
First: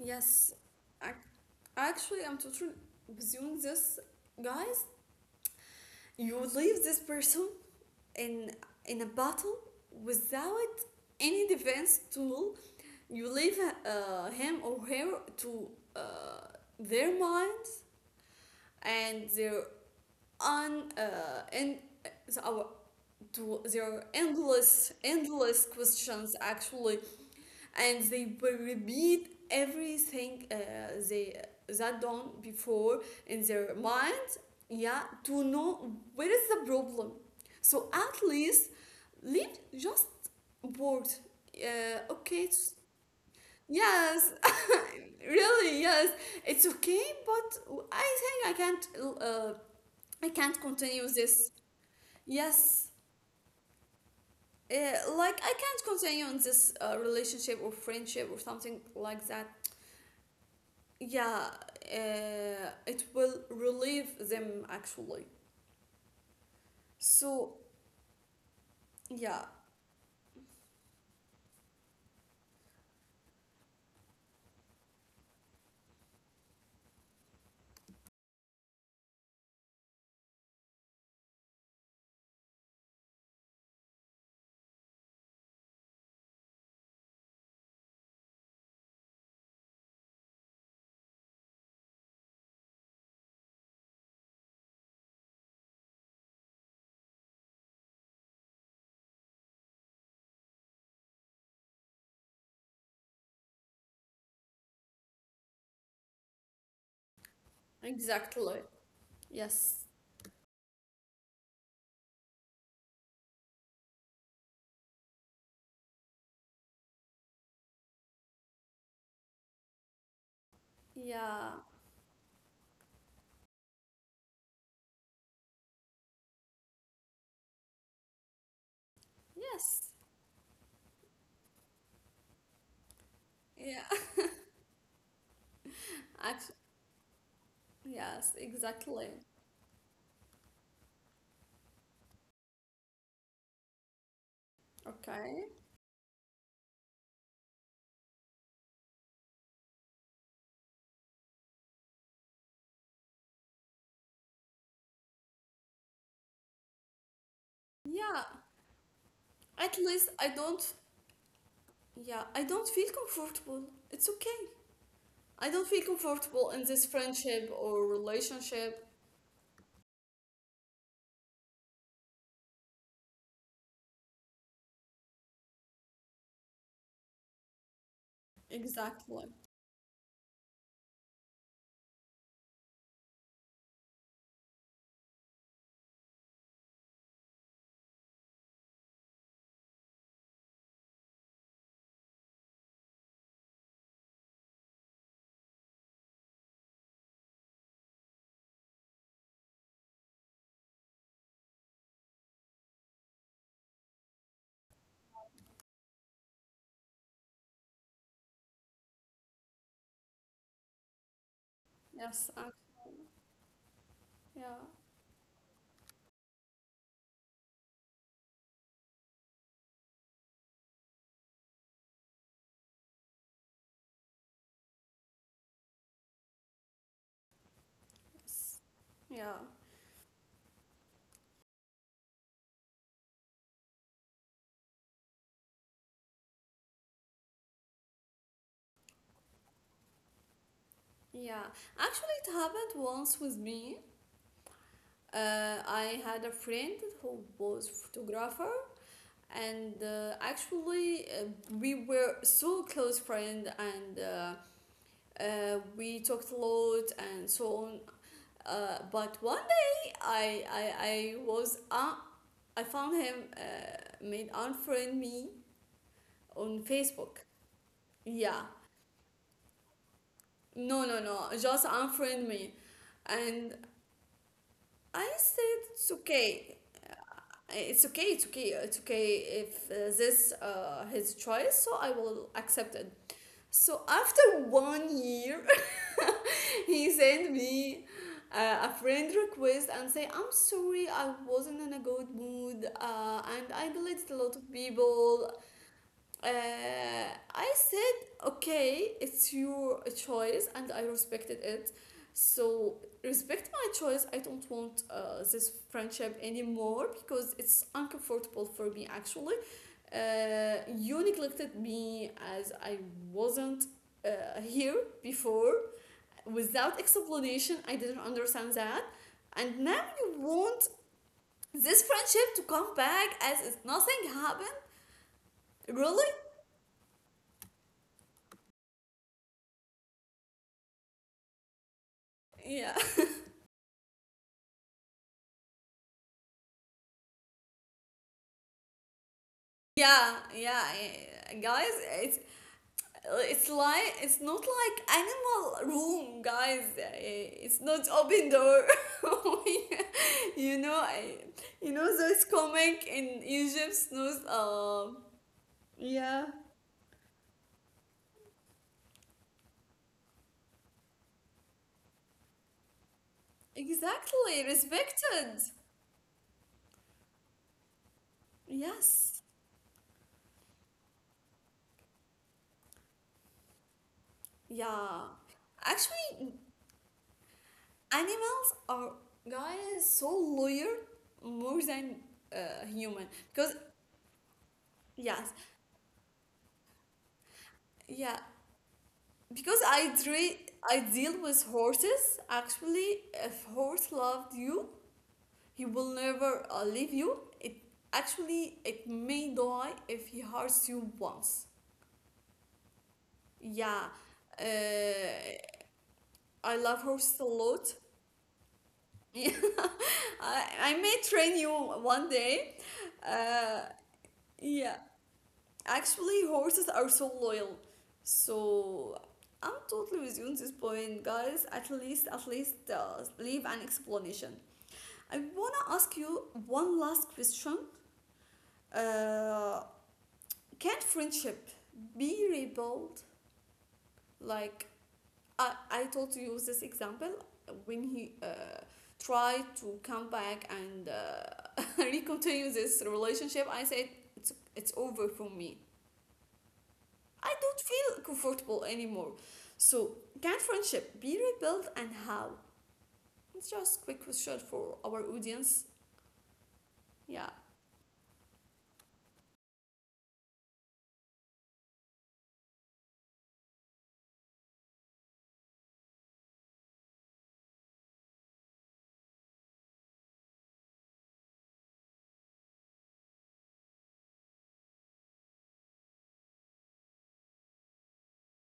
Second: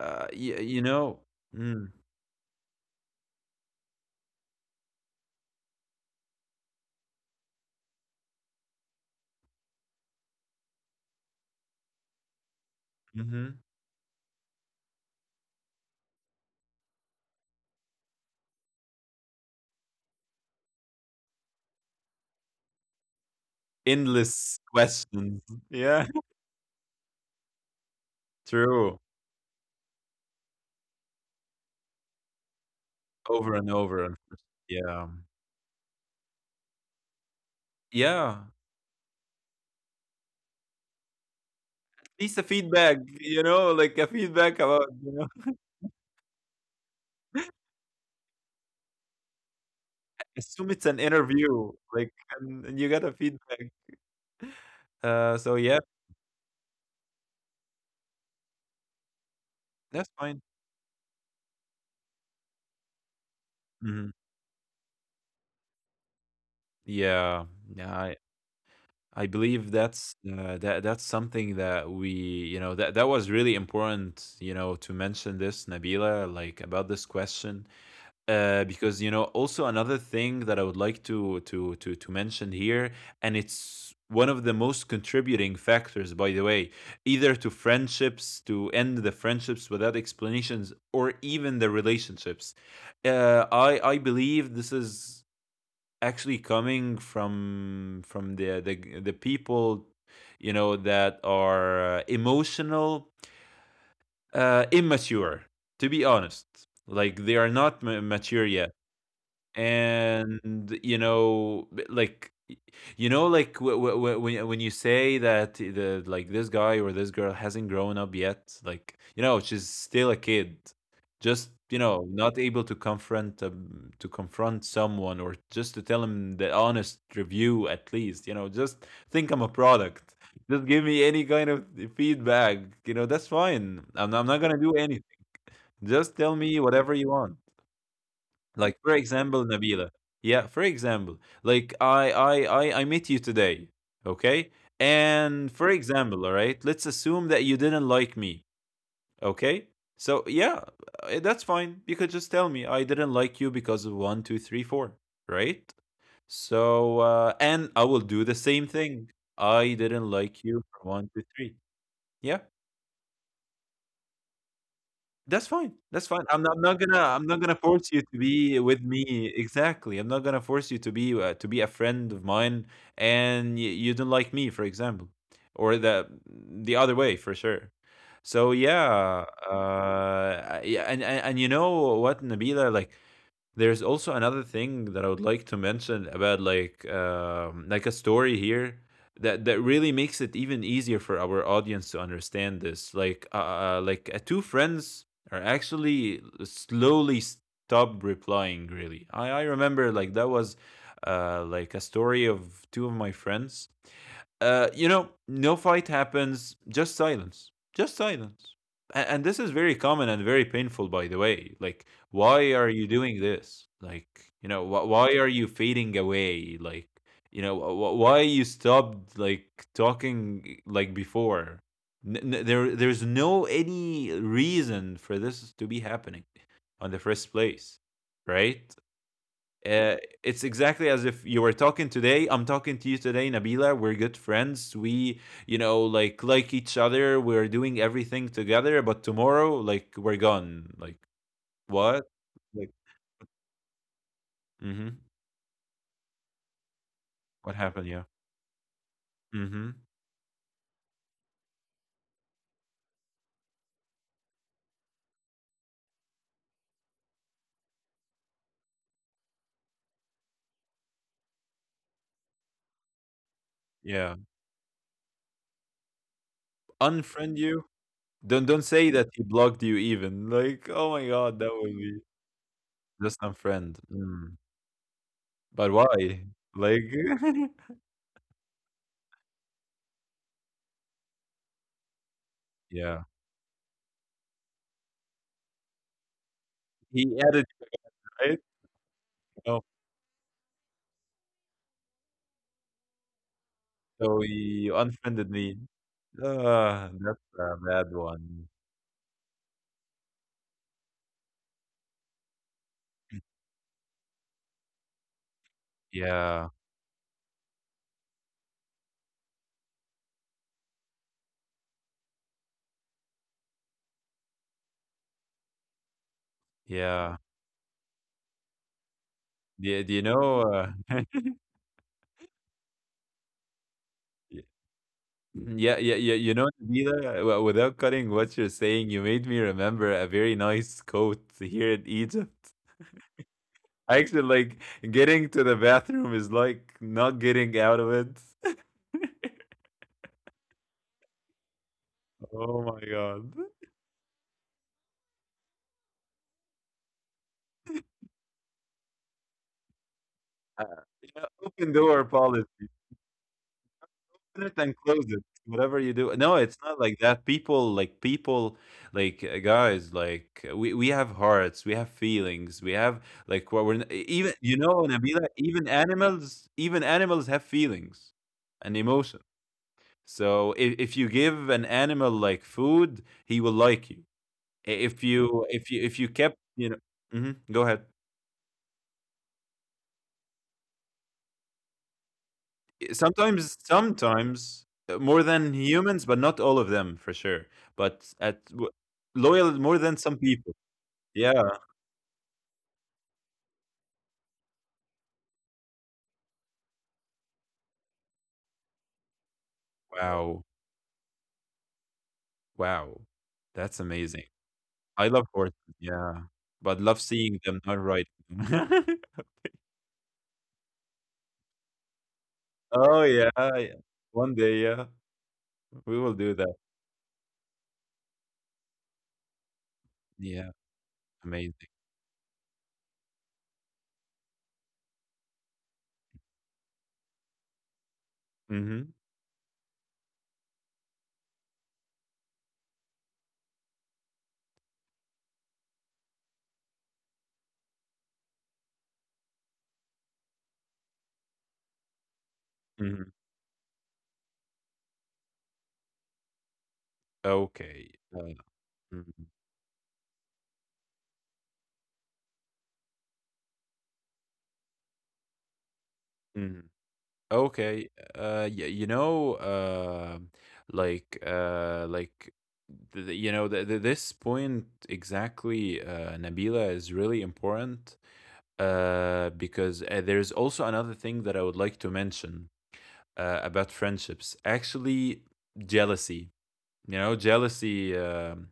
B: y you
A: I,
B: know. Mm,
A: actually, I'm totally with you on this, guys. You leave this person in in a battle without any defense tool. You
B: mhm.
A: leave him or her to uh, their minds, and their un and our to their
B: Endless
A: endless
B: questions.
A: endless
B: Yeah,
A: questions, actually, and they will
B: true.
A: repeat everything, they that done before in
B: Over and
A: their
B: over and
A: mind. Yeah,
B: yeah.
A: to know where is the problem. So at
B: Yeah,
A: least leave just bored.
B: at least a
A: Okay,
B: feedback, you know, like a
A: yes,
B: feedback about, you know,
A: really yes, it's okay but I think I can't, uh, I can't
B: assume it's an
A: continue this.
B: interview, like, and you
A: Yes,
B: got a feedback. Uh,
A: like I
B: so yeah,
A: can't continue in this relationship or friendship or something like that,
B: that's fine.
A: yeah. It will
B: Mhm.
A: relieve them, actually.
B: Yeah,
A: So
B: yeah, I
A: yeah,
B: believe that that's something that we, you know, that that was really important, you know, to mention this, Nabila, like, about this question. Because you know also another thing that I would like to mention here, and it's one of the most contributing factors, by the way, either to friendships, to end the friendships without explanations, or even the relationships. I believe this is actually coming from the people, you know, that are emotional, uh, immature, to be honest. Like, they are not mature
A: exactly,
B: yet.
A: yes.
B: And, you know, b like, y you know, like, wh wh when you say that, the like, this guy or this girl hasn't grown up yet, like, you know, she's still a kid. Just,
A: Yeah,
B: you know, not able to confront someone, or just to tell him the honest review, at least, you know, just think I'm a
A: yes.
B: product. Just give me any kind of feedback, you know, that's
A: Yeah,
B: fine. I'm not gonna do anything. Just tell
A: Act-
B: me whatever you want.
A: yes,
B: Like, for
A: exactly.
B: example, Nabila. Yeah, for example, like, I met you today, okay?
A: Okay,
B: And for example, all right, let's assume that you didn't like me, okay? So yeah, that's fine. You could just tell me I didn't like you because of one, two, three, four, right? So and I will do
A: yeah.
B: the same thing. I
A: At
B: didn't
A: least I
B: like you
A: don't,
B: for one, two, three.
A: yeah,
B: Yeah.
A: I don't feel comfortable. It's okay.
B: That's
A: I don't
B: fine,
A: feel
B: that's fine. I'm not
A: comfortable
B: I'm
A: in
B: not
A: this
B: gonna I'm not
A: friendship
B: gonna force
A: or
B: you to be with
A: relationship.
B: me, exactly. I'm not gonna force you to be a friend of mine, and you don't like me, for example, or the other way for sure. So yeah,
A: Exactly.
B: yeah, and, and you know what, Nabila, like, there's also another thing that I would like to mention about, like, like a story here that that really makes it even easier for our audience to understand this. Like two friends are actually slowly stop replying. Really, I remember, like, that was like, a story of two of my friends. Uh, you know, no fight happens, just silence. Just silence. And this is very common and very painful, by the way. Like,
A: Yes.
B: why are you doing this? Like, you
A: Yeah.
B: know, why are you fading away? Like, you know, why you stopped like talking like before? There's no any reason for this to be happening on the first place,
A: Yes.
B: right?
A: Yeah.
B: Uh, it's exactly as if you were talking today. I'm talking to you today, Nabila. We're good friends. We, you know, like each other. We're doing everything together. But tomorrow, like, we're gone. Like,
A: Yeah.
B: what?
A: Actually, it
B: Like,
A: happened once with me.
B: mm-hmm.
A: I had a friend who
B: What
A: was
B: happened? Yeah.
A: photographer, and
B: Mm-hmm.
A: actually, we were so close friend, and we talked a lot and so on. But one day I was I found him
B: Yeah.
A: made unfriend me on Facebook.
B: Unfriend you.
A: Yeah.
B: Don't say that he blocked you. Even like,
A: No,
B: oh
A: no,
B: my
A: no.
B: god, that
A: Just
B: would be
A: unfriend me.
B: just
A: And
B: unfriend. Mm.
A: I said
B: But
A: it's
B: why?
A: okay.
B: Like,
A: It's okay. It's okay. It's okay if this his choice, so I will accept it.
B: yeah.
A: So after 1 year, he
B: He
A: sent
B: added you,
A: me
B: right?
A: a friend
B: Oh,
A: request and say, I'm sorry I wasn't in a good mood and I deleted a
B: so
A: lot of
B: you unfriended
A: people.
B: me.
A: Uh,
B: Ah, that's a
A: I
B: bad
A: said,
B: one.
A: okay, it's your choice, and I respected it. So respect my choice. I don't want this friendship
B: Yeah,
A: anymore because it's uncomfortable for me. Actually, you neglected me as I wasn't here before, without
B: yeah.
A: explanation. I didn't understand that, and
B: Do you
A: now
B: do you
A: you want
B: know,
A: this friendship to come back as if nothing
B: y
A: happened.
B: yeah, yeah,
A: Really?
B: yeah, you know, Nabila, w without cutting what you're saying, you made me remember a very nice coat here in Egypt.
A: Yeah.
B: Actually, like, getting to the bathroom is like not getting out of it.
A: Yeah, yeah, yeah, guys, it's
B: Oh my God.
A: it's like it's not like animal room, guys. It's not open door. You
B: Uh,
A: know, I,
B: yeah, open
A: you know
B: door
A: those
B: policy.
A: comic in Egypt, those
B: It and close it. Whatever you do.
A: yeah,
B: No, it's not like that. People, like, people, like guys, like we have hearts, we have feelings, we have, like, what we're even,
A: exactly,
B: you know, Nabila,
A: respected.
B: even animals have feelings and emotion.
A: Yes,
B: So if you give an animal like food, he will like you. If
A: yeah.
B: you
A: Actually,
B: kept, you know, mhm, go ahead.
A: animals are, guys, so loyal more than human because
B: Sometimes,
A: yes,
B: more than humans, but not all of them, for sure. But
A: yeah,
B: at w loyal
A: because
B: more than some people.
A: I deal
B: Yeah.
A: with horses. Actually, if horse loved you, he will never leave you. It actually it may die if he
B: Wow.
A: hurts you once.
B: Wow. That's
A: Yeah,
B: amazing. I
A: uh,
B: love horses, yeah.
A: I
B: But
A: love
B: love
A: horses a
B: seeing them,
A: lot.
B: not riding them.
A: Yeah, I may train you one day.
B: Oh, yeah,
A: Uh,
B: yeah. One day,
A: yeah.
B: yeah. We will
A: Actually,
B: do that.
A: horses are so loyal. So I'm totally with you on
B: Yeah,
A: this point, guys.
B: amazing.
A: At least leave an explanation. I wanna ask you one last question.
B: Mhm,
A: Uh, can friendship be rebuilt? Like I told you this example, when he tried to come back and recontinue this
B: mhm.
A: relationship. I said it's over for me. I don't
B: Okay.
A: feel comfortable anymore.
B: Mhm,
A: So, can friendship be rebuilt, and how? It's just quick question for our audience.
B: mhm.
A: Yeah.
B: Okay. Y you know, like, th th- you know, th th this point exactly, Nabila, is really important, because there's also another thing that I would like to mention, about friendships. Actually, jealousy. You know, jealousy,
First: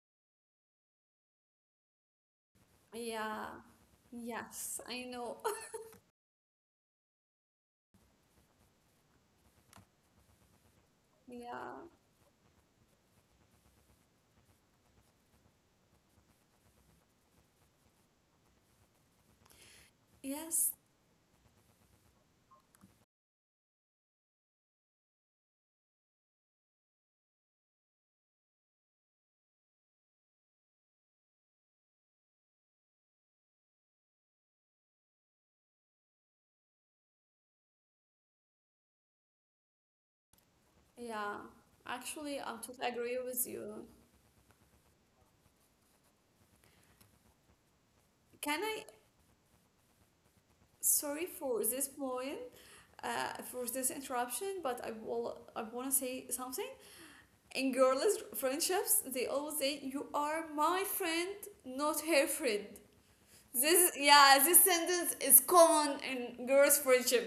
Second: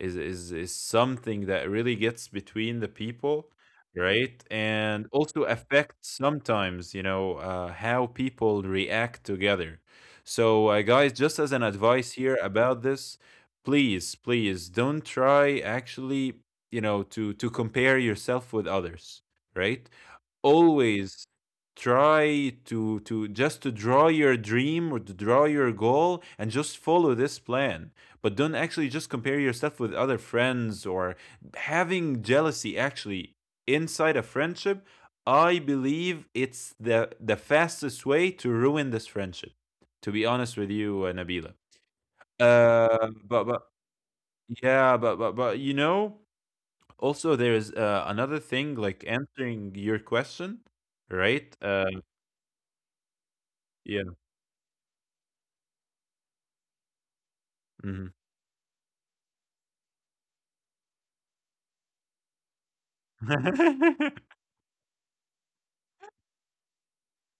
B: is something that really gets between the
A: Yeah.
B: people, right?
A: Yes, I
B: And
A: know.
B: also affects sometimes, you know, how people react together. So, guys, just as an
A: Yeah.
B: advice here about this, please, please don't try, actually, you know, to compare yourself with others, right?
A: Yes.
B: Always try to just to draw your dream or to draw your goal and just follow this plan. But don't actually just compare yourself with other friends, or having jealousy actually inside a friendship. I believe it's the fastest way to ruin this friendship, to be honest with you,
A: Yeah.
B: Nabila.
A: Actually, I totally
B: uh
A: agree
B: but
A: with
B: but
A: you.
B: yeah, but you know, also there is another thing,
A: Can I,
B: like answering your question,
A: sorry
B: right?
A: for this point, for
B: Yeah,
A: this interruption, but I will, I want to say something. In
B: mhm.
A: girls' friendships, they always say, "You are my friend, not her friend." This, yeah, this sentence is common in girls' friendship.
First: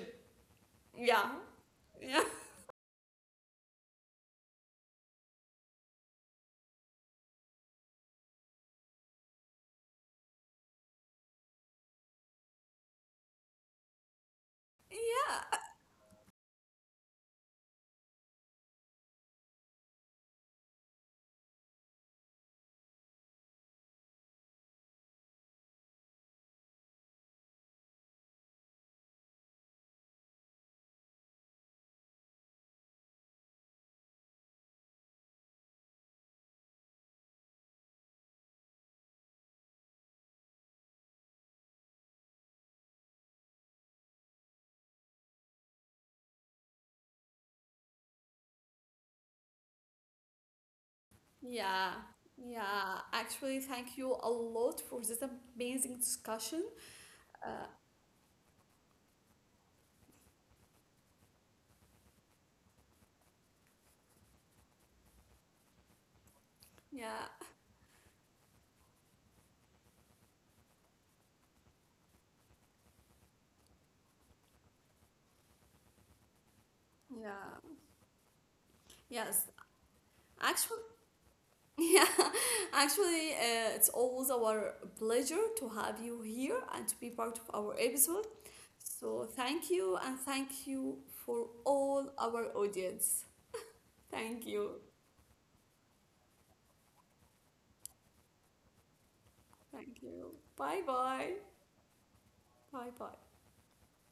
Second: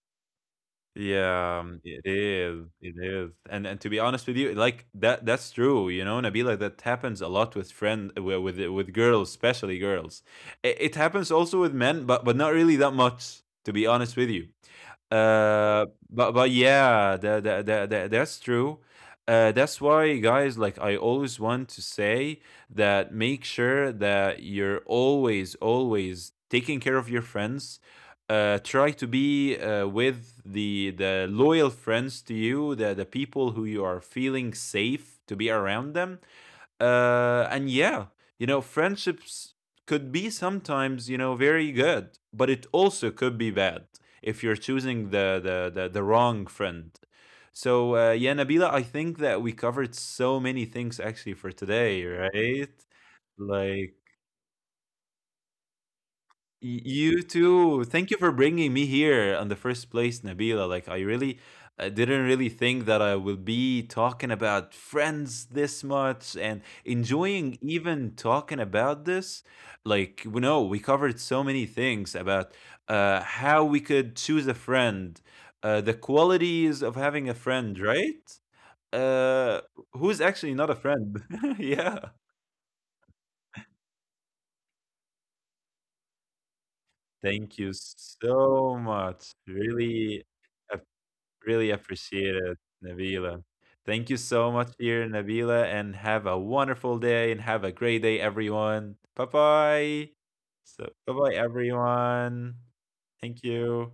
A: Yeah.
B: Yeah,
A: Yeah.
B: it is, and to be honest with you, like, that that's true, you know, Nabila, that happens a lot with friend wi with girls, especially girls. It happens also with men, but not really that much, to be honest with you.
A: Yeah.
B: But yeah, that that's true. That's why, guys, like, I always want to say that make sure that you're always, always taking care of your friends. Uh, try to be with the loyal friends to you, the people who you are feeling safe to be around them. And yeah, you know, friendships could be sometimes, you know, very good, but it also could be bad if you're choosing the wrong friend. So yeah, Nabila, I think that we covered so many things actually for
A: Yeah.
B: today, right?
A: Yeah. Actually,
B: Like,
A: thank you a lot for this amazing discussion.
B: You
A: Uh,
B: too. Thank you for bringing me here on the first place, Nabila. Like, I really, I didn't really think that I will be talking about friends this much and
A: yeah.
B: enjoying even talking about this. Like, we know we covered so many things about how we could choose a friend, the qualities of having a
A: Yeah.
B: friend, right?
A: Yes.
B: Uh, who's actually
A: Actually,
B: not a friend?
A: yeah.
B: Yeah.
A: Actually, it's always our pleasure to have you here and to be part of
B: Thank
A: our
B: you
A: episode.
B: so
A: So,
B: much.
A: thank you, and
B: Really.
A: thank you for
B: Really
A: all our
B: appreciate it,
A: audience.
B: Nabila. Thank you
A: Thank
B: so
A: you.
B: much, here, Nabila, and have a wonderful day and have a great day, everyone. Bye
A: Thank
B: bye.
A: you. Bye
B: So, bye
A: bye.
B: bye, everyone.
A: Bye bye.
B: Thank you.